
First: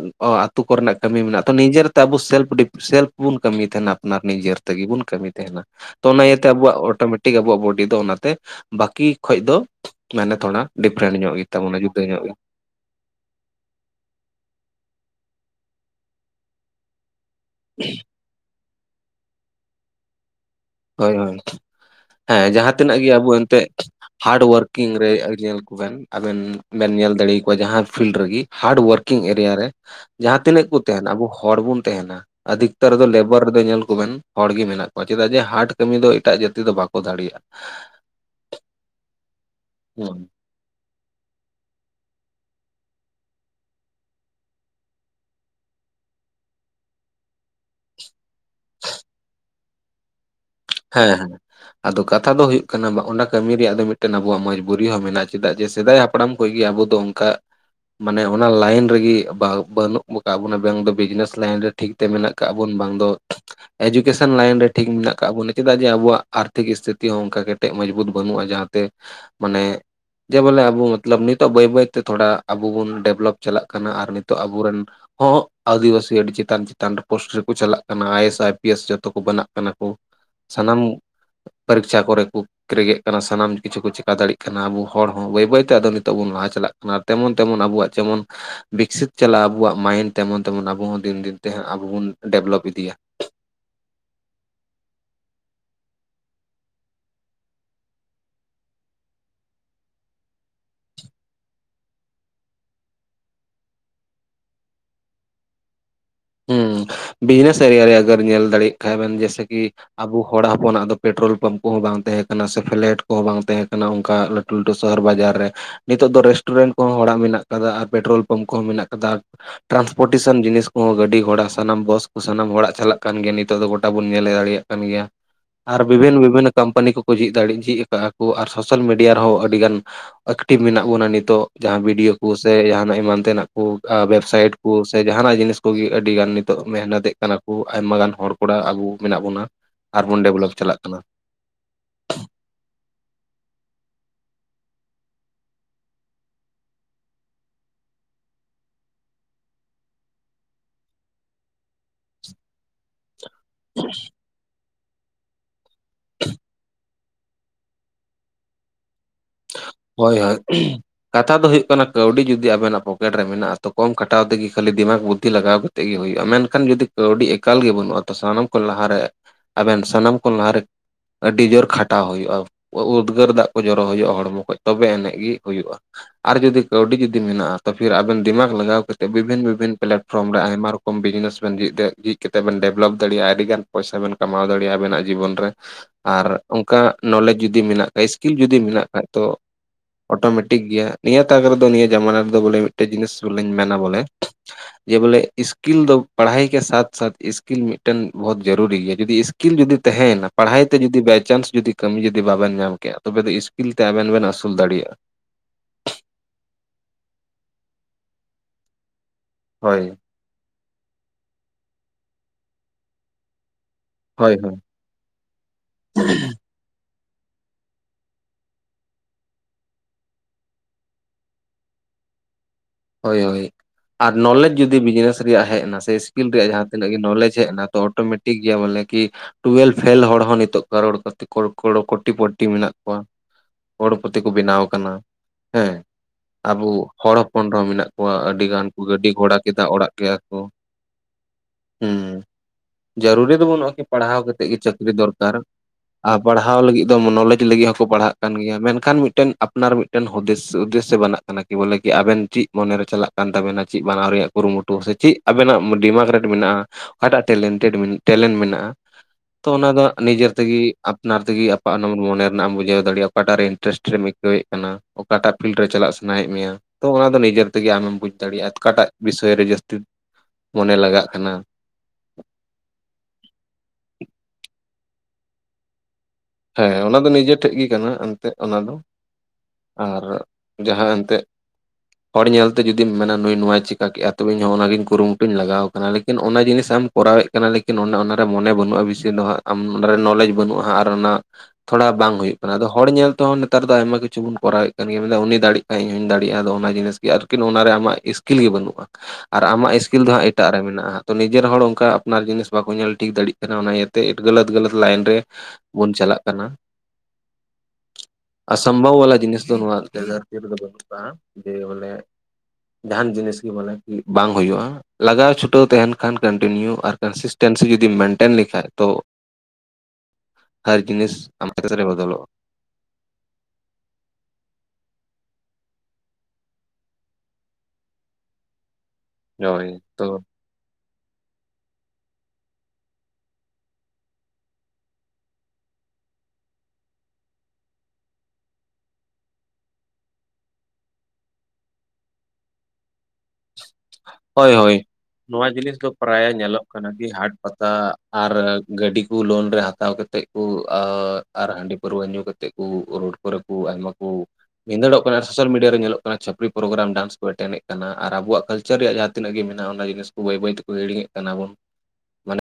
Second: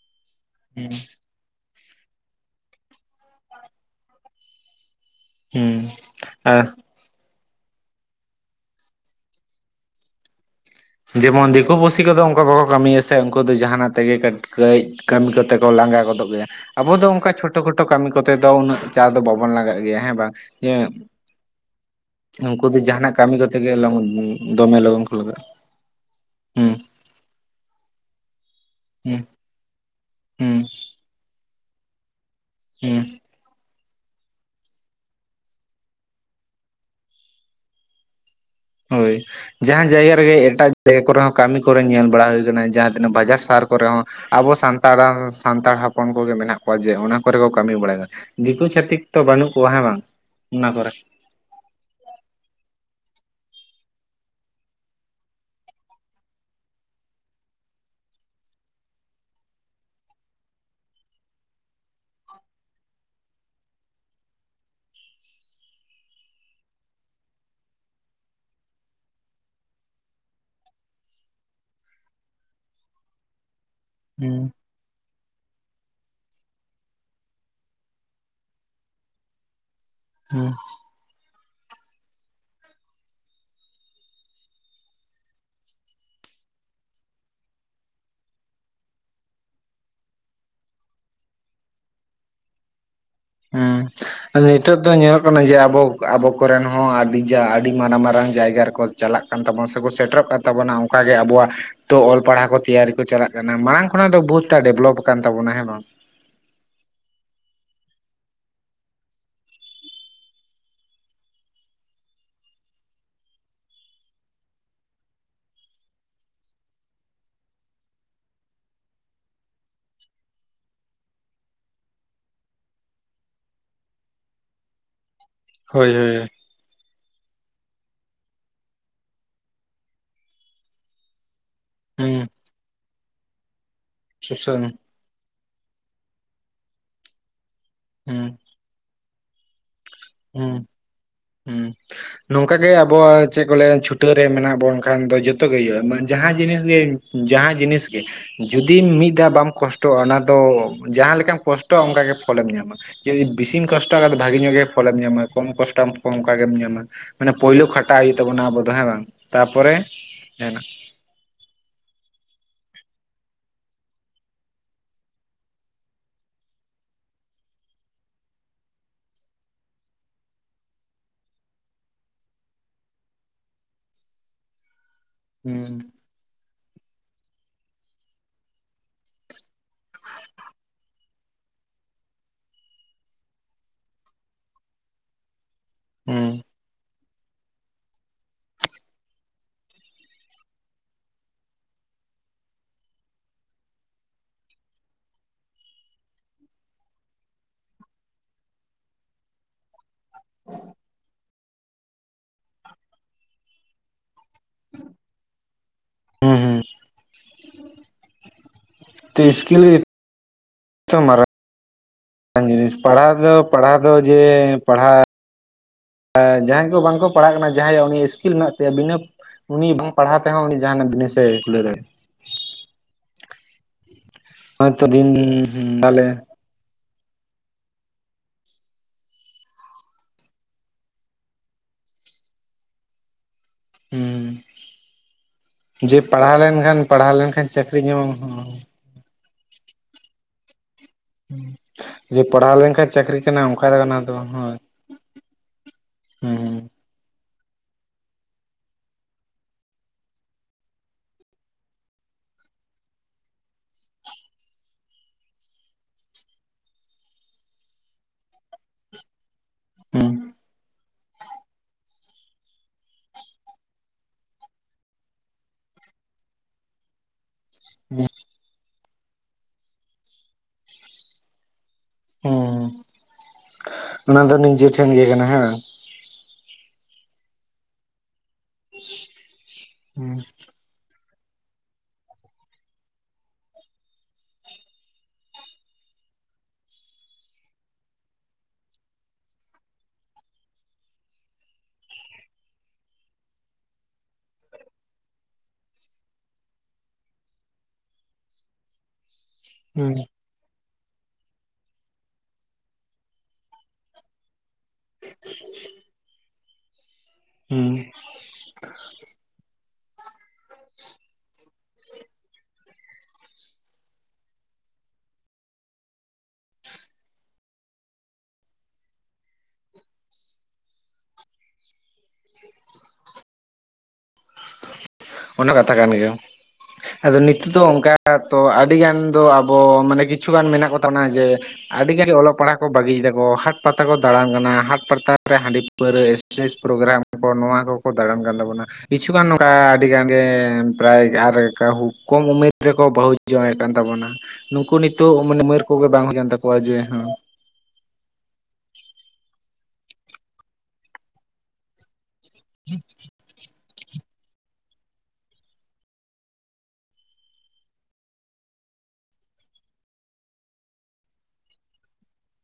B: ᱟᱸᱛᱩ
A: ᱦᱩᱸ
B: ᱠᱚᱨᱮᱱᱟᱜ ᱠᱟᱹᱢᱤ ᱢᱮᱱᱟᱜ ᱛᱚ ᱱᱤᱡᱮᱨ ᱟᱵᱚ ᱥᱮᱞᱯᱷ ᱥᱮᱞᱯ ᱵᱚᱱ ᱠᱟᱹᱢᱤ ᱛᱟᱦᱮᱱᱟ ᱟᱯᱱᱟᱨ ᱱᱤᱡᱮᱨ ᱛᱮᱜᱮ ᱵᱚᱱ ᱠᱟᱹᱢᱤ ᱛᱟᱦᱮᱱᱟ᱾
A: ᱦᱩᱸ
B: ᱛᱚ ᱚᱱᱟ ᱤᱭᱟᱹ ᱛᱮ
A: ᱟᱨ
B: ᱟᱵᱚᱣᱟᱜ ᱚᱴᱳᱢᱮᱴᱤᱠ ᱟᱵᱚᱣᱟᱜ ᱵᱚᱰᱤ ᱫᱚ ᱚᱱᱟᱛᱮ ᱵᱟᱹᱠᱤ ᱠᱷᱚᱱ ᱫᱚ ᱢᱟᱱᱮ ᱛᱷᱚᱲᱟ ᱰᱤᱯᱷᱟᱨᱮᱱᱴ ᱧᱚᱜ
A: ᱡᱮᱢᱚᱱ ᱫᱤᱠᱳ
B: ᱜᱮᱛᱟᱵᱚᱱᱟ ᱡᱩᱫᱟᱹ
A: ᱯᱩᱥᱤ ᱠᱚᱫᱚ
B: ᱧᱚᱜ ᱜᱮ
A: ᱚᱝᱠᱟ ᱵᱟᱠᱚ ᱠᱟᱹᱢᱤᱭᱟ ᱥᱮ ᱾ ᱥᱮ ᱩᱝᱠᱩ ᱫᱚ ᱡᱟᱦᱟᱱᱟ ᱛᱮᱜᱮ ᱠᱟᱴ ᱠᱟᱹᱡ ᱠᱟᱹᱢᱤ ᱠᱟᱛᱮ ᱠᱚ ᱞᱟᱸᱜᱟ ᱜᱚᱫᱚᱜ ᱜᱮᱭᱟ, ᱟᱵᱚ ᱫᱚ ᱚᱝᱠᱟ ᱪᱷᱚ ᱴᱩᱠᱩ-ᱴᱩᱠᱩ ᱠᱟᱹᱢᱤ ᱠᱚᱛᱮ ᱫᱚ, ᱩᱱᱟᱹᱜ ᱪᱟᱰ ᱫᱚ, ᱵᱟᱵᱚᱱ ᱞᱟᱸᱜᱟᱜ ᱜᱮᱭᱟ, ᱦᱮᱸ ᱵᱟᱝ? ᱡᱮ
B: ᱦᱳᱭ ᱦᱳᱭ, ᱦᱮᱸ
A: ᱩᱱᱠᱩ
B: ᱡᱟᱦᱟᱸ
A: ᱫᱚ
B: ᱛᱤᱱᱟᱹᱜ ᱜᱮ
A: ᱡᱟᱦᱟᱱᱟᱜ
B: ᱟᱵᱚ
A: ᱠᱟᱹᱢᱤ ᱠᱚᱛᱮ
B: ᱮᱱᱛᱮᱜ
A: ᱜᱮ ᱫᱚᱢᱮ
B: ᱦᱟᱨᱰᱚᱣᱟᱨᱠᱤᱝ
A: ᱞᱚᱜᱚᱱ
B: ᱨᱮ
A: ᱠᱚ ᱞᱟᱜᱟᱜᱼᱟ
B: ᱧᱮᱞ ᱟᱵᱮᱱ ᱟᱵᱮᱱ
A: ᱦᱩᱸ
B: ᱵᱮᱱ ᱧᱮᱞ ᱫᱟᱲᱮ ᱟᱠᱚᱣᱟ ᱡᱟᱦᱟᱸ ᱯᱷᱤᱞᱰ ᱨᱮᱜᱮ ᱦᱟᱨᱰ ᱳᱣᱟᱨᱠᱤᱝ
A: ᱦᱩᱸ
B: ᱮᱨᱤᱭᱟ ᱨᱮ, ᱡᱟᱦᱟᱸ
A: ᱦᱩᱸ
B: ᱛᱤᱱᱟᱹᱜ ᱠᱚ ᱛᱟᱦᱮᱱᱟ ᱟᱵᱚ ᱦᱚᱲ ᱵᱚᱱ ᱛᱟᱦᱮᱱᱟ ᱟᱫᱷᱤᱠᱛᱟᱨ
A: ᱦᱩᱸ
B: ᱞᱮᱵᱟᱨ ᱨᱮᱫᱚ ᱧᱮᱞ ᱠᱚᱵᱮᱱ ᱾ ᱦᱚᱲ ᱜᱮ ᱢᱮᱱᱟᱜ ᱠᱚᱣᱟ, ᱪᱮᱫᱟᱜ ᱡᱮ, ᱦᱟᱰ ᱠᱟᱹᱢᱤ ᱫᱚ, ᱮᱴᱟᱜ ᱡᱟᱹᱛᱤ ᱫᱚ, ᱵᱟᱠᱚ ᱫᱟᱲᱮᱭᱟᱜᱼᱟ ᱾
A: ᱦᱳᱭ, ᱡᱟᱦᱟᱸ ᱡᱟᱭᱜᱟ
B: ᱦᱮᱸ
A: ᱨᱮᱜᱮ ᱮᱴᱟᱜ ᱛᱮᱜᱮ ᱠᱚᱨᱮ ᱦᱚᱸ ᱠᱟᱹᱢᱤ ᱠᱚᱨᱮ ᱧᱮᱞ ᱵᱟᱲᱟ ᱦᱩᱭ ᱠᱟᱱᱟ ᱡᱟᱦᱟᱸ ᱛᱤᱱᱟᱹᱜ ᱵᱟᱡᱟᱨ ᱥᱟᱦᱟᱨ ᱠᱚᱨᱮ ᱦᱚᱸ ᱟᱵᱚ ᱥᱟᱱᱛᱟᱲᱟᱝ ᱥᱟᱱᱛᱟᱲ ᱦᱚᱯᱚᱱ ᱠᱚᱜᱮ ᱢᱮᱱᱟᱜ ᱠᱚᱣᱟ ᱡᱮ ᱚᱱᱟ ᱠᱚᱨᱮ ᱠᱚ ᱠᱟᱹᱢᱤ ᱵᱟᱲᱟᱭᱫᱟ ᱾ ᱫᱤᱠᱩ ᱪᱷᱟᱛᱤᱠ ᱛᱚ, ᱵᱟᱹᱱᱩᱜ ᱠᱚᱣᱟ, ᱦᱮᱸ ᱵᱟᱝ? ᱚᱱᱟ ᱠᱚᱨᱮ
B: ᱦᱮᱻ ᱦᱮᱸ ᱾ ᱟᱫᱚ, ᱠᱟᱛᱷᱟ ᱫᱚ ᱦᱩᱭᱩᱜ ᱠᱟᱱᱟ, ᱵᱟᱸ ᱚᱱᱟ ᱠᱟᱹᱢᱤ ᱨᱮᱭᱟᱜ ᱫᱚ, ᱢᱤᱫᱴᱮᱱ ᱟᱵᱚᱣᱟᱜ, ᱢᱚᱸᱡᱽ ᱵᱩᱨᱤ ᱦᱚᱸ, ᱢᱮᱱᱟᱜᱼᱟ, ᱪᱮᱫᱟᱜ ᱡᱮ, ᱥᱮᱫᱟᱭ ᱦᱟᱯ ᱯᱲᱟᱢ ᱠᱷᱚᱡ ᱜᱮ ᱟᱵᱚ ᱫᱚ ᱚᱝᱠᱟ ᱢᱟᱱᱮ ᱚᱱᱟ ᱞᱟᱭᱤᱱ ᱨᱮᱜᱮ ᱵᱟ ᱵᱟᱹᱱᱩᱜ ᱠᱟᱜ ᱵᱚᱱᱟ ᱵᱮᱝ ᱫᱚ ᱵᱤᱡᱽᱱᱮᱥ ᱞᱟᱭᱤᱱ ᱨᱮ! ᱴᱷᱤᱠ ᱛᱮ ᱢᱮᱱᱟᱜ ᱠᱟᱜ ᱵᱚᱱ ᱵᱟᱝ ᱫᱚ ᱮᱡᱩᱠᱮᱥᱚᱱ ᱞᱟᱭᱤᱱ ᱨᱮ ᱴᱷᱤᱠ ᱢᱮᱱᱟᱜ ᱠᱟᱜ ᱵᱚᱱ ᱪᱮᱫᱟᱜ ᱡᱮ ᱟᱵᱚᱣᱟᱜ ᱟᱨᱛᱷᱤᱠ ᱤᱥᱛᱷᱤᱛᱤ ᱚᱝᱠᱟ ᱠᱮᱴᱮᱡ ᱢᱚᱡᱽᱵᱩᱛ ᱵᱟᱹᱱᱩᱜᱼᱟ, ᱡᱟᱦᱟᱸᱛᱮ ᱢᱟᱱᱮ, ᱡᱮ ᱵᱚᱞᱮ, ᱟᱵᱚ ᱢᱚᱛᱞᱚᱵ, ᱱᱤᱛᱚᱜ ᱵᱟᱹᱭ ᱵᱟᱹᱭ ᱛᱮ, ᱛᱷᱚᱲᱟ ᱟᱵᱚ ᱵᱚᱱ, ᱰᱮᱵᱷᱞᱚᱯ ᱪᱟᱞᱟᱜ ᱠᱟᱱᱟ, ᱟᱨ ᱱᱤᱛᱚᱜ
A: ᱦᱩᱸ
B: ᱟᱵᱚᱨᱮᱱ ᱦᱚᱸ ᱦᱚᱸ ᱟᱹᱫᱤᱵᱟᱹᱥᱤ ᱟᱹᱰᱤ ᱪᱮᱛᱟᱱ ᱪᱮᱛᱟᱱ ᱨᱮ ᱯᱳᱥᱴ ᱨᱮᱠᱚ ᱪᱟᱞᱟᱜ ᱠᱟᱱᱟ I S, I P S ᱡᱚᱛᱚ ᱠᱚ ᱵᱮᱱᱟᱜ ᱠᱟᱱᱟ ᱠᱚ ᱾
A: ᱦᱩᱸ
B: ᱥᱟᱱᱟᱢ ᱯᱟᱨᱤᱠᱪᱷᱟ ᱠᱚᱨᱮ ᱠᱚ ᱨᱮᱸᱜᱟᱜ ᱠᱟᱱᱟ ᱥᱟᱱᱟᱢ ᱠᱤᱪᱷᱩ ᱠᱚ ᱪᱮᱠᱟ ᱫᱟᱲᱮᱜ ᱠᱟᱱᱟ ᱟᱵᱚ ᱦᱚᱲ ᱦᱚᱸ ᱵᱟᱹᱭ ᱵᱟᱹᱭᱛᱮ ᱟᱫᱚ ᱱᱤᱛᱚᱜ ᱵᱚᱱ ᱞᱟᱦᱟ ᱪᱟᱞᱟᱜ ᱟᱨ, ᱛᱮᱢᱚᱱ ᱛᱮᱢᱚᱱ, ᱟᱵᱚᱣᱟᱜ, ᱡᱮᱢᱚᱱ ᱵᱤᱠᱥᱤᱛ ᱪᱟᱞᱟᱜᱼᱟ ᱟᱵᱚᱣᱟᱜ ᱢᱟᱭᱤᱱᱰ ᱛᱮᱢᱚᱱ ᱛᱮᱢᱚᱱ ᱟᱵᱚ ᱦᱚᱸ ᱫᱤᱱ ᱫᱤᱱ ᱛᱮ ᱦᱟᱸᱜ ᱟᱵᱚ ᱵᱚᱱ ᱰᱮᱵᱞᱚᱯ ᱤᱫᱤᱭᱟ ᱾
A: ᱦᱩᱸ ᱾ ᱱᱤᱛᱚᱜ ᱫᱚ ᱧᱮᱞᱚᱜ ᱠᱟᱱᱟ ᱡᱮ ᱟᱵᱚ ᱟᱵᱚ ᱠᱚᱨᱮᱱ ᱦᱚᱸ ᱟᱹᱰᱤ ᱡᱟ ᱟᱹᱰᱤ ᱢᱟᱨᱟᱝ ᱢᱟᱨᱟᱝ ᱡᱟᱭᱜᱟ ᱨᱮᱠᱚ ᱪᱟᱞᱟᱜ ᱠᱟᱱ ᱛᱟᱵᱚᱱᱟ ᱥᱮᱠᱚ ᱥᱮᱴᱮᱨᱚᱜ ᱠᱟᱱ ᱛᱟᱵᱚᱱᱟ ᱚᱝᱠᱟ ᱜᱮ ᱟᱵᱚᱣᱟᱜ ᱛᱚ ᱚᱞ ᱯᱟᱲᱦᱟ ᱠᱚ ᱛᱮᱭᱟᱨᱤ ᱠᱚ ᱪᱟᱞᱟᱜ ᱠᱟᱱᱟ, ᱢᱟᱲᱟᱝ ᱠᱷᱚᱱᱟᱜ ᱫᱚ ᱵᱚᱦᱩᱛᱴᱟ ᱰᱮᱵᱷᱞᱚᱯ ᱠᱟᱱ ᱛᱟᱵᱚᱱᱟ ᱦᱮᱸ ᱵᱟᱝ!
B: ᱦᱩᱸ ᱻ ᱵᱤᱡᱽᱱᱮᱥ ᱮᱨᱤᱭᱟ ᱨᱮ, ᱟᱜᱟᱨ ᱧᱮᱞ ᱫᱟᱲᱮᱭᱟᱜ ᱠᱷᱟᱱ ᱵᱮᱱ, ᱡᱮᱭᱥᱮ ᱠᱤ ᱟᱵᱚ ᱦᱚᱲ ᱦᱚᱯᱚᱱᱟᱜ ᱫᱚ, ᱯᱮᱴᱨᱳᱞ ᱯᱟᱸᱯ ᱠᱚᱦᱚᱸ, ᱵᱟᱝ ᱛᱟᱦᱮᱸ ᱠᱟᱱᱟ, ᱥᱮ, ᱯᱷᱞᱮᱴ ᱠᱚᱦᱚᱸ, ᱵᱟᱝ ᱛᱟᱦᱮᱸ ᱠᱟᱱᱟ, ᱚᱱᱠᱟ ᱞᱟᱹ ᱴᱩ ᱥᱚᱦᱚᱨ ᱵᱟᱡᱟᱨ ᱨᱮ ᱱᱤᱛᱚᱜ ᱫᱚ ᱨᱮᱥᱴᱩᱨᱮᱱᱴ ᱠᱚᱦᱚᱸ ᱦᱚᱲᱟᱜ ᱢᱮᱱᱟᱜ ᱠᱟᱫᱟ ᱟᱨ ᱯᱮᱴᱨᱳᱞ ᱯᱟᱢᱯ ᱠᱚᱦᱚᱸ ᱢᱮᱱᱟᱜ ᱠᱟᱫᱟ ᱾ ᱴᱨᱟᱱᱥᱯᱳᱴᱮᱥᱚᱱ ᱡᱤᱱᱤᱥ ᱠᱚ ᱦᱚᱸ ᱜᱟᱹᱰᱤ ᱜᱷᱚᱲᱟ ᱥᱟᱱᱟᱢ ᱵᱚᱥ ᱠᱚ ᱥᱟᱱᱟᱢ ᱦᱚᱲᱟᱜ ᱪᱟᱞᱟᱜ ᱠᱟᱱ ᱜᱮᱭᱟ ᱱᱤᱛᱚᱜ ᱫᱚ ᱜᱚᱴᱟ ᱵᱚᱱ ᱧᱮᱞᱮ ᱫᱟᱲᱮᱭᱟᱜ ᱠᱟᱱ ᱜᱮᱭᱟ ᱾ ᱟᱨ
A: ᱦᱳᱭ ᱦᱳᱭ
B: ᱵᱤᱵᱷᱤᱱᱱᱚ ᱵᱤᱵᱷᱤᱱᱱᱚ ᱠᱳᱢᱯᱟᱱᱤ ᱠᱚᱠᱚ ᱡᱷᱤᱡ ᱫᱟᱲᱮᱜ ᱡᱷᱤᱡ ᱠᱟᱜᱼᱟ ᱠᱚ ᱟᱨ ᱥᱳᱥᱟᱞ ᱢᱤᱰᱤᱭᱟ ᱨᱮᱦᱚᱸ ᱟᱹᱰᱤ ᱜᱟᱱ ᱮᱠᱴᱤᱵᱽ ᱢᱮᱱᱟᱜ ᱵᱚᱱᱟ ᱱᱤᱛᱚᱜ ᱾ ᱡᱟᱦᱟᱸ ᱵᱤᱰᱤᱭᱳ ᱠᱚ
A: ᱦᱩᱸ
B: ᱥᱮ ᱡᱟᱦᱟᱱᱟᱜ ᱮᱢᱟᱱ ᱛᱮᱱᱟᱜ ᱠᱚ ᱭᱮᱵ ᱵᱮᱵᱥᱟᱭᱤᱴ
A: ᱥᱩᱥᱟᱹᱨ
B: ᱠᱚ ᱥᱮ ᱡᱟᱦᱱᱟᱜ ᱡᱤᱱᱤᱥ ᱠᱚᱜᱮ ᱟᱹᱰᱤᱜᱟᱱ ᱱᱤᱛᱚᱜ ᱢᱮᱦᱱᱚᱛᱮᱜ ᱠᱟᱱᱟ ᱠᱚ ᱟᱭᱢᱟ ᱜᱟᱱ ᱦᱚᱲ
A: ᱦᱩᱸ
B: ᱠᱚᱲᱟ ᱟᱵᱚ ᱢᱮᱱᱟᱜ ᱵᱚᱱᱟ ᱾ ᱟᱨᱵᱚᱱ, ᱰᱮᱵᱷᱞᱚᱯ
A: ᱦᱩᱸ
B: ᱪᱟᱞᱟᱜ ᱠᱟᱱᱟ ᱾
A: ᱦᱩᱸ ᱾ ᱱᱚᱝᱠᱟ ᱜᱮ ᱟᱵᱚᱣᱟᱜ ᱪᱮᱫ ᱠᱚ ᱞᱟᱹᱭᱟ ᱪᱷᱩᱴᱟᱹᱣ ᱨᱮ ᱢᱮᱱᱟᱜ ᱵᱚᱱᱠᱷᱟᱱ ᱫᱚ ᱡᱚᱛᱚ ᱜᱮ ᱦᱩᱭᱩᱜᱼᱟ ᱢᱟᱹᱱ ᱡᱟᱦᱟᱸ ᱡᱤᱱᱤᱥ ᱜᱮ ᱡᱟᱦᱟᱸ ᱡᱤᱱᱤᱥᱜᱮ, ᱡᱩᱫᱤ ᱢᱤᱫ ᱫᱷᱟᱣ, ᱵᱟᱢ ᱠᱚᱥᱴᱚᱜᱼᱟ, ᱚᱱᱟ ᱫᱚ, ᱡᱟᱦᱟᱸ ᱞᱮᱠᱟᱢ ᱠᱚᱥ ᱛᱚ, ᱚᱱᱠᱟ ᱜᱮ, ᱯᱷᱚᱞᱮᱢ ᱧᱟᱢᱟ, ᱡᱩᱫᱤ ᱵᱤᱥᱤᱢ ᱠᱚᱥᱴᱚᱜᱼ ᱟ, ᱵᱷᱟᱜᱤ ᱧᱚᱜ ᱜᱮ ᱾ ᱯᱷᱚᱞᱮᱢ ᱧᱟᱢᱟ ᱠᱚᱢ ᱠᱚᱥᱴᱟᱢ ᱠᱚᱢ ᱚᱝᱠᱟ ᱜᱮᱢ ᱧᱟᱢᱟ, ᱢᱟᱱᱮ ᱯᱳᱭᱞᱳ ᱠᱷᱟᱴᱟᱜ ᱦᱩᱭᱩᱜ ᱛᱟᱵᱚᱱᱟ ᱟᱵᱚ ᱫᱚ ᱦᱮᱸ ᱵᱟᱝ! ᱛᱟᱯᱚᱨᱮ
B: ᱦᱳᱭ ᱦᱳᱭ
A: ᱡᱟᱦᱟᱱᱟᱜ
B: ᱾ ᱠᱟᱛᱷᱟ ᱫᱚ ᱦᱩᱭᱩᱜ ᱠᱟᱱᱟ ᱠᱟᱹᱣᱰᱤ ᱡᱩᱫᱤ ᱟᱵᱮᱱᱟᱜ ᱯᱚᱠᱮᱴ ᱨᱮ ᱢᱮᱱᱟᱜᱼᱟ, ᱛᱚ ᱠᱚᱢ ᱠᱟᱴᱟᱣ ᱛᱮᱜᱮ ᱠᱷᱟᱹᱞᱤ ᱫᱤᱢᱟᱜᱽ ᱵᱩᱫᱽᱫᱷᱤ ᱞᱟᱜᱟᱣ ᱠᱟ ᱛᱮᱜᱮ ᱦᱩᱭᱩᱜᱼᱟ, ᱢᱮᱱᱠᱷᱟᱱ ᱡᱩᱫᱤ ᱠᱟᱹᱣᱰᱤ ᱮᱠᱟᱞ ᱜᱮ ᱵᱟᱹᱱᱩᱜᱼᱟ ᱛᱚ ᱥᱟᱱᱟᱢ ᱠᱷᱚᱱ ᱞᱟᱦᱟᱨᱮ ᱟᱵᱮᱱ ᱥᱟᱱᱟᱢ ᱠᱷᱚᱱ, ᱞᱟᱦᱟ ᱨᱮ, ᱟᱹᱰᱤ ᱡᱳᱨ ᱠᱷᱟᱴᱟᱣ ᱦᱩᱭᱩᱜᱼᱟ, ᱩᱫᱽᱜᱟᱹᱨ ᱫᱟᱜ ᱠᱚ, ᱡᱚᱨᱚ ᱦᱩᱭᱩᱜᱼᱟ, ᱦᱚᱲ ᱢᱚᱠᱷᱚᱡ, ᱛᱚᱵᱮ ᱮᱱᱮᱡ ᱜᱮ, ᱦᱩᱭᱩᱜᱼᱟ
A: ᱦᱩᱸ
B: ᱾ ᱟᱨ ᱡᱩᱫᱤ ᱠᱟᱹᱣᱰᱤ ᱡᱩᱫᱤ ᱢᱮᱱᱟᱜᱼᱟ ᱛᱚ ᱯᱷᱤᱨ ᱟᱵᱮᱱ ᱫᱤᱢᱟᱜᱽ ᱞᱟᱜᱟᱣ ᱠᱟᱛᱮᱜ ᱵᱤᱵᱷᱤᱱ ᱵᱤᱵᱷᱤᱱ ᱯᱞᱟᱴᱯᱷᱚᱨᱚᱢ ᱨᱮ ᱟᱭᱢᱟ ᱨᱚᱠ ᱠᱚᱢ ᱵᱤᱡᱱᱮᱥ ᱵᱮᱱ ᱡᱤ ᱫᱮᱡ ᱡᱷᱤᱡ ᱠᱟᱛᱮᱫ ᱵᱮᱱ ᱰᱮᱵᱷᱞᱚᱯ ᱫᱟᱲᱮᱼᱟ ᱟᱹᱰᱤ ᱜᱟᱱ ᱯᱚᱭᱥᱟ ᱵᱮᱱ ᱠᱟᱢᱟᱣ ᱫᱟᱲᱮᱭᱟᱜᱼᱟ ᱟᱵᱮᱱᱟᱜ ᱡᱤᱵᱚᱱ ᱨᱮ ᱾ ᱟᱨ
A: ᱦᱩᱸ
B: ᱚᱱᱠᱟ ᱱᱚᱞᱮᱡᱽ ᱡᱩᱫᱤ ᱢᱮᱱᱟᱜ ᱠᱷᱟᱡ ᱤᱥᱠᱤᱞ ᱡᱩᱫᱤ ᱢᱮᱱᱟᱜ ᱠᱷᱟᱡ ᱫᱚ᱾ ᱚᱴᱳ ᱢᱮᱴᱤᱠ ᱜᱮᱭᱟ ᱱᱤᱭᱟᱹ ᱛᱟᱠ ᱨᱮᱫᱚ ᱱᱤᱭᱟᱹ ᱡᱟᱢᱟᱱᱟ ᱨᱮᱫᱚ ᱵᱚᱞᱮ ᱢᱤᱫᱴᱮᱡ ᱡᱤᱱᱤᱥ ᱵᱚᱞᱮᱧ ᱢᱮᱱᱟ ᱵᱚᱞᱮ ᱡᱮ ᱵᱚᱞᱮ ᱤᱥᱠᱤᱞ ᱫᱚ ᱯᱟᱲᱦᱟᱭ ᱠᱮ ᱥᱟᱛ ᱥᱟᱛ ᱤᱥᱠᱤᱞ ᱢᱤᱫ ᱴᱮᱱ ᱵᱚᱦᱚᱛ ᱡᱟᱹᱨᱩᱨᱤ ᱜᱮᱭᱟ ᱡᱩᱫᱤ ᱤᱥᱠᱤᱞ ᱡᱩᱫᱤ ᱛᱟᱦᱮᱭ ᱮᱱᱟ ᱯᱟᱲᱦᱟᱭ ᱛᱮ ᱡᱩᱫᱤ ᱵᱟᱭ ᱪᱟᱱᱥ ᱡᱩᱫᱤ ᱠᱟᱹᱢᱤ ᱡᱩᱫᱤ ᱵᱟᱵᱮᱱ ᱧᱟᱢ ᱠᱮᱜᱼᱟ ᱛᱚ ᱵᱮ ᱫᱚ ᱤᱥᱠᱤᱞ ᱛᱮ ᱟᱵᱮᱱ ᱵᱮᱱ ᱟᱹᱥᱩᱞ ᱫᱟᱲᱮᱭᱟᱜᱼᱟ᱾
A: ᱦᱩᱸ ᱦᱩᱸ ᱛᱤ ᱤᱥᱠᱤᱞ ᱜᱮ
B: ᱦᱳᱭ
A: ᱪᱚ ᱢᱟᱨᱟᱝ ᱡᱤᱱᱤᱥ ᱯᱟᱲᱦᱟᱣ ᱛᱮ ᱫᱚ ᱯᱟᱲᱦᱟᱣ ᱫᱚ ᱡᱮ
B: ᱦᱳᱭ ᱦᱳᱭ
A: ᱯᱟᱲᱦᱟᱜ ᱡᱟᱦᱟᱸᱭ ᱠᱚ ᱵᱟᱝ ᱠᱚ ᱯᱟᱲᱦᱟᱜ ᱠᱟᱱᱟ ᱡᱟᱦᱟᱸᱭᱟᱜ ᱩᱱᱤᱭᱟᱜ ᱥᱠᱤᱞ ᱢᱮᱱᱟᱜ ᱛᱟᱭᱟ ᱵᱤᱱᱟᱹ ᱩᱱᱤ ᱵᱟᱝ ᱯᱟᱲᱦᱟᱣ ᱛᱮᱦᱚᱸ ᱩᱱᱤ ᱡᱟᱦᱟ ᱱᱟᱜ ᱵᱤᱱᱮᱥᱮ ᱠᱷᱩᱞᱟᱹᱣ ᱫᱟᱲᱮᱭᱟᱜᱼᱟ᱾
B: ᱦᱳᱭ ᱦᱳᱭ ᱟᱨ ᱱᱚᱞᱮᱡᱽ ᱡᱩᱫᱤ
A: ᱦᱚᱭᱛᱚ ᱫᱤᱱ
B: ᱵᱤᱡᱽᱱᱮᱥ ᱨᱮᱭᱟᱜ ᱦᱮᱡ ᱮᱱᱟ ᱥᱮ
A: ᱛᱟᱦᱚᱞᱮ
B: ᱥᱠᱤᱞ ᱨᱮᱭᱟᱜ ᱡᱟᱦᱟᱸ ᱛᱤᱱᱟᱹᱜ ᱜᱮ ᱱᱚᱞᱮᱡᱽ ᱦᱮᱡ ᱮᱱᱟ ᱛᱚ ᱚᱴᱳᱢᱴᱤᱠ ᱜᱮᱭᱟ ᱵᱚᱞᱮ ᱠᱤ ᱴᱩᱭᱮᱞ ᱯᱷᱮᱞ ᱦᱚᱲ ᱦᱚᱸ ᱱᱤᱛᱚᱜ ᱠᱟᱨᱳᱲ ᱠᱳᱴᱤ ᱠᱳᱴᱤ ᱢᱮᱱᱟᱜ ᱠᱚᱣᱟ᱾ ᱦᱚᱲ ᱯᱚᱛᱷᱤ ᱠᱚ
A: ᱦᱩᱸ
B: ᱵᱮᱱᱟᱣ ᱠᱟᱱᱟ ᱦᱮᱸ
A: ᱡᱮ ᱯᱟᱲᱦᱟᱣ
B: ᱟᱵᱚ
A: ᱞᱮᱱᱠᱷᱟᱱ ᱯᱟᱲᱦᱟᱣ
B: ᱦᱚᱲ
A: ᱞᱮᱱᱠᱷᱟᱱ
B: ᱦᱚᱸ
A: ᱪᱟᱹᱠᱨᱤ
B: ᱢᱮᱱᱟᱜ
A: ᱧᱟᱢᱟᱢ
B: ᱠᱚᱣᱟ ᱟᱹᱰᱤ ᱜᱟᱱ ᱠᱚ ᱜᱟᱹᱰᱤ ᱜᱷᱚᱲᱟ ᱠᱮᱫᱟ ᱚᱲᱟᱜ ᱠᱮᱫᱟ ᱠᱚ᱾
A: [INAUDIBLE]
B: ᱦᱮᱸ
A: ᱡᱮ ᱯᱟᱲᱦᱟᱣ ᱞᱮᱱᱠᱷᱟᱱ ᱪᱟᱹᱠᱨᱤ
B: ᱡᱟᱹᱨᱩᱨᱤ ᱫᱚ
A: ᱠᱟᱱᱟ ᱚᱱᱠᱟ
B: ᱵᱟᱹᱱᱩᱜᱼᱟ ᱠᱤ
A: ᱚᱱᱟ ᱫᱚ
B: ᱯᱟᱲᱦᱟᱣ
A: ᱵᱟᱝ
B: ᱠᱟᱛᱮᱫ
A: ᱦᱳᱭ
B: ᱜᱮ ᱪᱟᱹᱠᱨᱤ ᱫᱚᱨᱠᱟᱨ ᱟᱨ
A: ᱦᱩᱸ
B: ᱯᱟᱲᱦᱟᱣ ᱞᱟᱹᱜᱤᱫ ᱮᱠᱫᱚᱢ ᱱᱚᱞᱮᱡᱽ ᱞᱟᱹᱜᱤᱫ ᱦᱚᱸᱠᱚ ᱯᱟᱲᱦᱟᱜ ᱠᱟᱱ ᱜᱮᱭᱟ ᱢᱮᱱᱠᱷᱟᱱ ᱢᱤᱫᱴᱮᱱ ᱟᱯᱱᱟᱨ ᱢᱤᱫᱴᱮᱱ ᱦᱩᱫᱤᱥ ᱩᱫᱮᱥᱥᱚ ᱵᱮᱱᱟᱜ ᱠᱟᱱᱟ ᱠᱤ ᱵᱚᱞᱮ ᱠᱤ ᱟᱵᱮᱱ ᱪᱮᱫ ᱢᱚᱱᱮ ᱨᱮ ᱪᱟᱞᱟᱜ ᱠᱟᱱ ᱛᱟᱵᱮᱱᱟ ᱪᱮᱫ ᱢᱟᱱᱟᱣ ᱨᱮᱭᱟᱜ ᱠᱩᱨᱩᱢᱩᱴᱩ ᱥᱮ ᱪᱮᱫ ᱟᱵᱮᱱᱟᱜ ᱰᱤᱢᱟᱜᱽ ᱨᱮᱴ ᱢᱮᱱᱟᱜᱼᱟ᱾ ᱚᱠᱟᱴᱟᱜ ᱴᱮᱞᱮᱱ ᱴᱮᱴ ᱢᱮᱱᱟᱜᱼᱟ ᱛᱚ ᱚᱱᱟ ᱫᱚ
A: ᱦᱩᱸ
B: ᱱᱤᱡᱮᱨ‌ ᱛᱮ ᱜᱮ ᱟᱯᱱᱟᱨ ᱛᱮ ᱜᱮ ᱟᱯ ᱢᱚᱱᱮ ᱨᱮᱱᱟᱜ ᱮᱢ ᱵᱩᱡᱷᱟᱹᱣ ᱫᱟᱲᱮᱭᱟᱜᱼᱟ ᱚᱠᱟᱴᱟᱜ ᱨᱮ ᱤᱱᱴᱟᱨᱮᱥᱴ ᱨᱮᱢ ᱟᱹᱭᱠᱟᱹᱣ ᱮᱫ ᱠᱟᱱᱟ᱾ ᱚᱠᱟᱴᱟᱜ ᱯᱷᱤᱞᱰ ᱨᱮ ᱪᱟᱞᱟᱜ ᱥᱟᱱᱟᱭᱮᱫ ᱢᱮᱭᱟ ᱛᱚ ᱱᱤᱡᱮ ᱛᱮ ᱜᱮ ᱟᱢᱮᱢ ᱵᱩᱡᱽ ᱫᱟᱲᱮᱭᱟᱜᱼᱟ ᱚᱠᱟᱴᱟᱜ ᱵᱤᱥᱚᱭ ᱨᱮ ᱡᱟᱹᱥᱛᱤ ᱢᱚᱱᱮ ᱞᱟᱜᱟᱜ ᱠᱟᱱᱟ᱾
A: ᱦᱩᱸ ᱚᱱᱟ ᱫᱚ ᱱᱤᱡᱮ ᱴᱷᱮᱱ ᱜᱮ ᱠᱟᱱᱟ ᱦᱮᱸ᱾
B: ᱦᱮᱸ ᱚᱱᱟ ᱫᱚ ᱱᱤᱡᱮ ᱴᱷᱮᱡ ᱜᱮ ᱠᱟᱱᱟ ᱮᱱᱛᱮᱫ ᱚᱱᱟ ᱫᱚ ᱟᱨ
A: ᱦᱩᱸ
B: ᱡᱟᱦᱟᱸ ᱮᱱ ᱛᱮᱫ ᱦᱚᱲ ᱧᱮᱞᱛᱮ ᱡᱩᱫᱤᱢ ᱢᱮᱱᱟ ᱱᱩᱭ ᱱᱚᱣᱟ ᱪᱤᱠᱠᱟ ᱠᱮᱫᱼᱟ ᱛᱚ ᱤᱧ ᱦᱚᱸ ᱚᱱᱟᱜᱮ ᱠᱩᱨᱩ ᱢᱩᱴᱩᱧ ᱞᱟᱜᱟᱣ ᱟᱠᱟᱱᱟ ᱞᱮᱠᱤᱱ ᱚᱱᱟ ᱡᱤᱱᱤᱥ ᱟᱢ ᱠᱚᱨᱟᱣ ᱮᱫ ᱠᱟᱱᱟ ᱞᱮᱠᱤᱱ ᱚᱱᱟᱨᱮ ᱢᱚᱱᱮ ᱵᱟᱹᱱᱩᱜᱼᱟ ᱵᱤᱥᱤ ᱫᱚ ᱦᱟᱜ ᱟᱢ ᱚᱱᱟᱨᱮ ᱱᱚᱞᱮᱡᱽ ᱵᱟᱹᱱᱩᱜᱼᱟ ᱟᱨ ᱚᱱᱟ ᱛᱷᱚᱲᱟ ᱵᱟᱝ ᱦᱩᱭᱩᱜ ᱠᱟᱱᱟ ᱟᱫᱚ ᱦᱚᱲ ᱧᱮᱞ ᱛᱮᱦᱚᱸ ᱱᱮᱛᱟᱨ ᱫᱚ ᱟᱭᱢᱟ ᱠᱤᱪᱷᱩ ᱵᱚᱱ ᱠᱚᱨᱟᱣ ᱮᱫ ᱠᱟᱱ ᱜᱮᱭᱟ ᱢᱮᱱᱫᱟ ᱩᱱᱤ ᱫᱟᱲᱮᱜ ᱟᱨ ᱤᱧ ᱦᱚᱸᱧ ᱫᱟᱲᱮᱭᱟᱜᱼᱟᱫᱚ ᱚᱱᱟ ᱡᱤᱱᱤᱥ ᱜᱮ ᱟᱨᱠᱤ ᱚᱱᱟᱨᱮ ᱟᱢᱟᱜ ᱥᱠᱤᱞ ᱜᱮ ᱵᱟᱹᱱᱩᱜ᱾
A: [INAUDIBLE]
B: ᱟᱨ ᱟᱢᱟᱜ
A: ᱦᱩᱸ
B: ᱤᱥᱠᱤᱞ ᱫᱚ ᱦᱟᱸᱜ ᱮᱴᱟᱜ ᱨᱮ ᱢᱮᱱᱟᱜᱼᱟ ᱛᱚ ᱱᱤᱡᱮᱨ ᱦᱚᱲ ᱚᱱᱠᱟ ᱟᱯᱱᱟᱨ ᱡᱤᱱᱤᱥ ᱵᱟᱠᱚ ᱧᱮᱞ ᱴᱷᱤᱠ ᱫᱟᱲᱮᱭᱟᱜ ᱠᱟᱱᱟ ᱚᱱᱟ ᱤᱭᱟᱹᱛᱮ ᱜᱟᱹᱞᱟᱹᱛ ᱜᱟᱹᱞᱟᱹᱛ ᱞᱟᱭᱤᱱ ᱨᱮ ᱵᱚᱱ ᱪᱟᱞᱟᱜ ᱠᱟᱱᱟ᱾
A: ᱦᱩᱸ
B: ᱚᱥᱚᱢ ᱵᱚ ᱵᱟᱞᱟ ᱡᱤᱱᱤᱥ ᱫᱚ ᱱᱚᱣᱟ ᱡᱟᱭ ᱪᱮᱫ ᱫᱚ ᱵᱟᱹᱱᱩᱜ ᱟᱠᱟᱫᱟᱼᱟ ᱡᱮ ᱵᱚᱞᱮ ᱡᱟᱦᱟᱱ ᱡᱤᱱᱤᱥ ᱜᱮ ᱢᱟᱱᱮ ᱠᱤ ᱵᱟᱝ ᱦᱩᱭᱩᱜᱼᱟ᱾ ᱞᱟᱜᱟᱣ ᱪᱷᱩᱴᱟᱹᱣ ᱛᱟᱦᱮᱸᱱ ᱠᱷᱟᱱ ᱠᱚᱱᱴᱤᱱᱤᱭᱩ ᱟᱨ ᱠᱚᱱᱥᱤᱥᱴᱮᱱᱥᱤ ᱡᱩᱫᱤᱢ ᱢᱮᱱᱴᱮᱱ ᱞᱮᱠᱷᱟᱡ ᱛᱚ ᱦᱟᱨ ᱡᱤᱱᱤᱥ ᱟᱢᱟᱜ ᱠᱷᱮᱛ ᱨᱮ ᱵᱚᱫᱚᱞ ᱚᱜ-ᱟ
A: ᱚᱱᱟ ᱠᱟᱛᱷᱟ ᱠᱟᱱ ᱜᱮᱭᱟ ᱟᱫᱚ ᱱᱤᱛᱳᱜ ᱫᱚ ᱚᱱᱠᱟ ᱛᱚ ᱟᱹᱰᱤ ᱜᱟᱱ ᱫᱚ ᱟᱵᱚ
B: ᱦᱳᱭ
A: ᱢᱟᱱᱮ
B: ᱛᱚ
A: ᱠᱤᱪᱷᱩ ᱜᱟᱱ ᱢᱮᱱᱟᱜ ᱠᱚ ᱛᱟᱵᱚᱱᱟ ᱡᱮ ᱟᱹᱰᱤ ᱜᱟᱱ ᱜᱮ ᱚᱞᱚᱜ ᱯᱟᱲᱦᱟᱜ ᱠᱚ ᱵᱟᱹᱜᱤᱭ ᱫᱟᱠᱚ ᱦᱟᱴ ᱯᱟᱛᱟ ᱠᱚ ᱫᱟᱬᱟᱱ ᱠᱟᱱᱟ ᱦᱟᱴ ᱯᱟᱛᱟ ᱨᱮ ᱦᱟᱺᱰᱤ ᱯᱟᱹᱣᱨᱟᱹ ᱮᱠᱥᱟᱨᱟᱭᱤᱡᱽ ᱯᱨᱳᱜᱨᱟᱢ ᱠᱚ ᱱᱚᱣᱟ ᱠᱚ ᱠᱚ ᱫᱟᱬᱟᱱ ᱠᱟᱱ ᱛᱟᱵᱚᱱᱟ᱾ ᱠᱤᱪᱷᱩᱜᱟᱱ ᱱᱚᱝᱠᱟ ᱟᱹᱰᱤ ᱜᱟᱱ ᱜᱮ ᱯᱨᱟᱭ ᱟᱨ ᱠᱚᱢ ᱩᱢᱮᱨ ᱨᱮᱠᱚ ᱵᱟᱹᱦᱩ ᱡᱟᱣᱟᱭ ᱮᱫ ᱠᱟᱱ ᱛᱟᱵᱚᱱᱟ
B: ᱦᱳᱭ
A: ᱱᱩᱠᱩ
B: ᱦᱳᱭ
A: ᱱᱤᱛᱚᱜ ᱢᱟᱱᱮ
B: ᱱᱚᱣᱟ
A: ᱩᱢᱮᱨ
B: ᱡᱤᱱᱤᱥ
A: ᱠᱚᱜᱮ
B: ᱫᱚ
A: ᱵᱟᱝ ᱦᱩᱭ
B: ᱯᱨᱟᱭ
A: ᱠᱟᱱ ᱛᱟᱠᱚᱣᱟ
B: ᱧᱮᱞᱚᱜ
A: ᱡᱮ
B: ᱠᱟᱱᱟ
A: ᱦᱮᱸ
B: ᱠᱤ ᱦᱟᱴ ᱯᱟᱛᱟ ᱟᱨ ᱜᱟᱹᱰᱤ ᱠᱩ ᱞᱳᱱ ᱨᱮ ᱦᱟᱛᱟᱣ ᱠᱟᱛᱮᱫ ᱠᱚ ᱟᱨ ᱦᱟᱺᱰᱤ ᱯᱟᱹᱨᱣᱟᱹ ᱧᱩ ᱠᱟᱛᱮᱫ᱾ ᱮᱱᱛᱫ ᱠᱚ ᱨᱳᱰ ᱠᱚᱨᱮ ᱠᱚ ᱟᱭᱢᱟ ᱠᱚ᱾ ᱵᱷᱤᱫᱟᱹᱲᱚᱜ ᱠᱟᱱᱟ ᱥᱩᱥᱟᱞ ᱢᱤᱰᱤᱭᱟ ᱨᱮ ᱧᱮᱞᱚᱜ ᱠᱟᱱᱟ ᱪᱟᱹᱯᱨᱤ ᱯᱨᱳᱜᱨᱟᱢ ᱰᱟᱱᱥ ᱠᱚ ᱮᱴᱮᱱ ᱮᱫ ᱠᱟᱱᱟ ᱟᱨ ᱟᱵᱚᱣᱟᱜ ᱠᱟᱞ ᱪᱟᱨ ᱨᱮᱭᱟᱜ ᱡᱟᱦᱟᱸ ᱛᱤᱱᱟᱹᱜ ᱜᱮ ᱢᱮᱱᱟᱜᱼᱟ ᱚᱱᱟ ᱡᱤᱱᱤᱥ ᱠᱚ ᱵᱟᱹᱭ ᱵᱟᱹᱭ ᱛᱮᱠᱚ ᱦᱤᱲᱤᱧ ᱮᱫ ᱠᱟᱱᱟ ᱵᱚᱱ᱾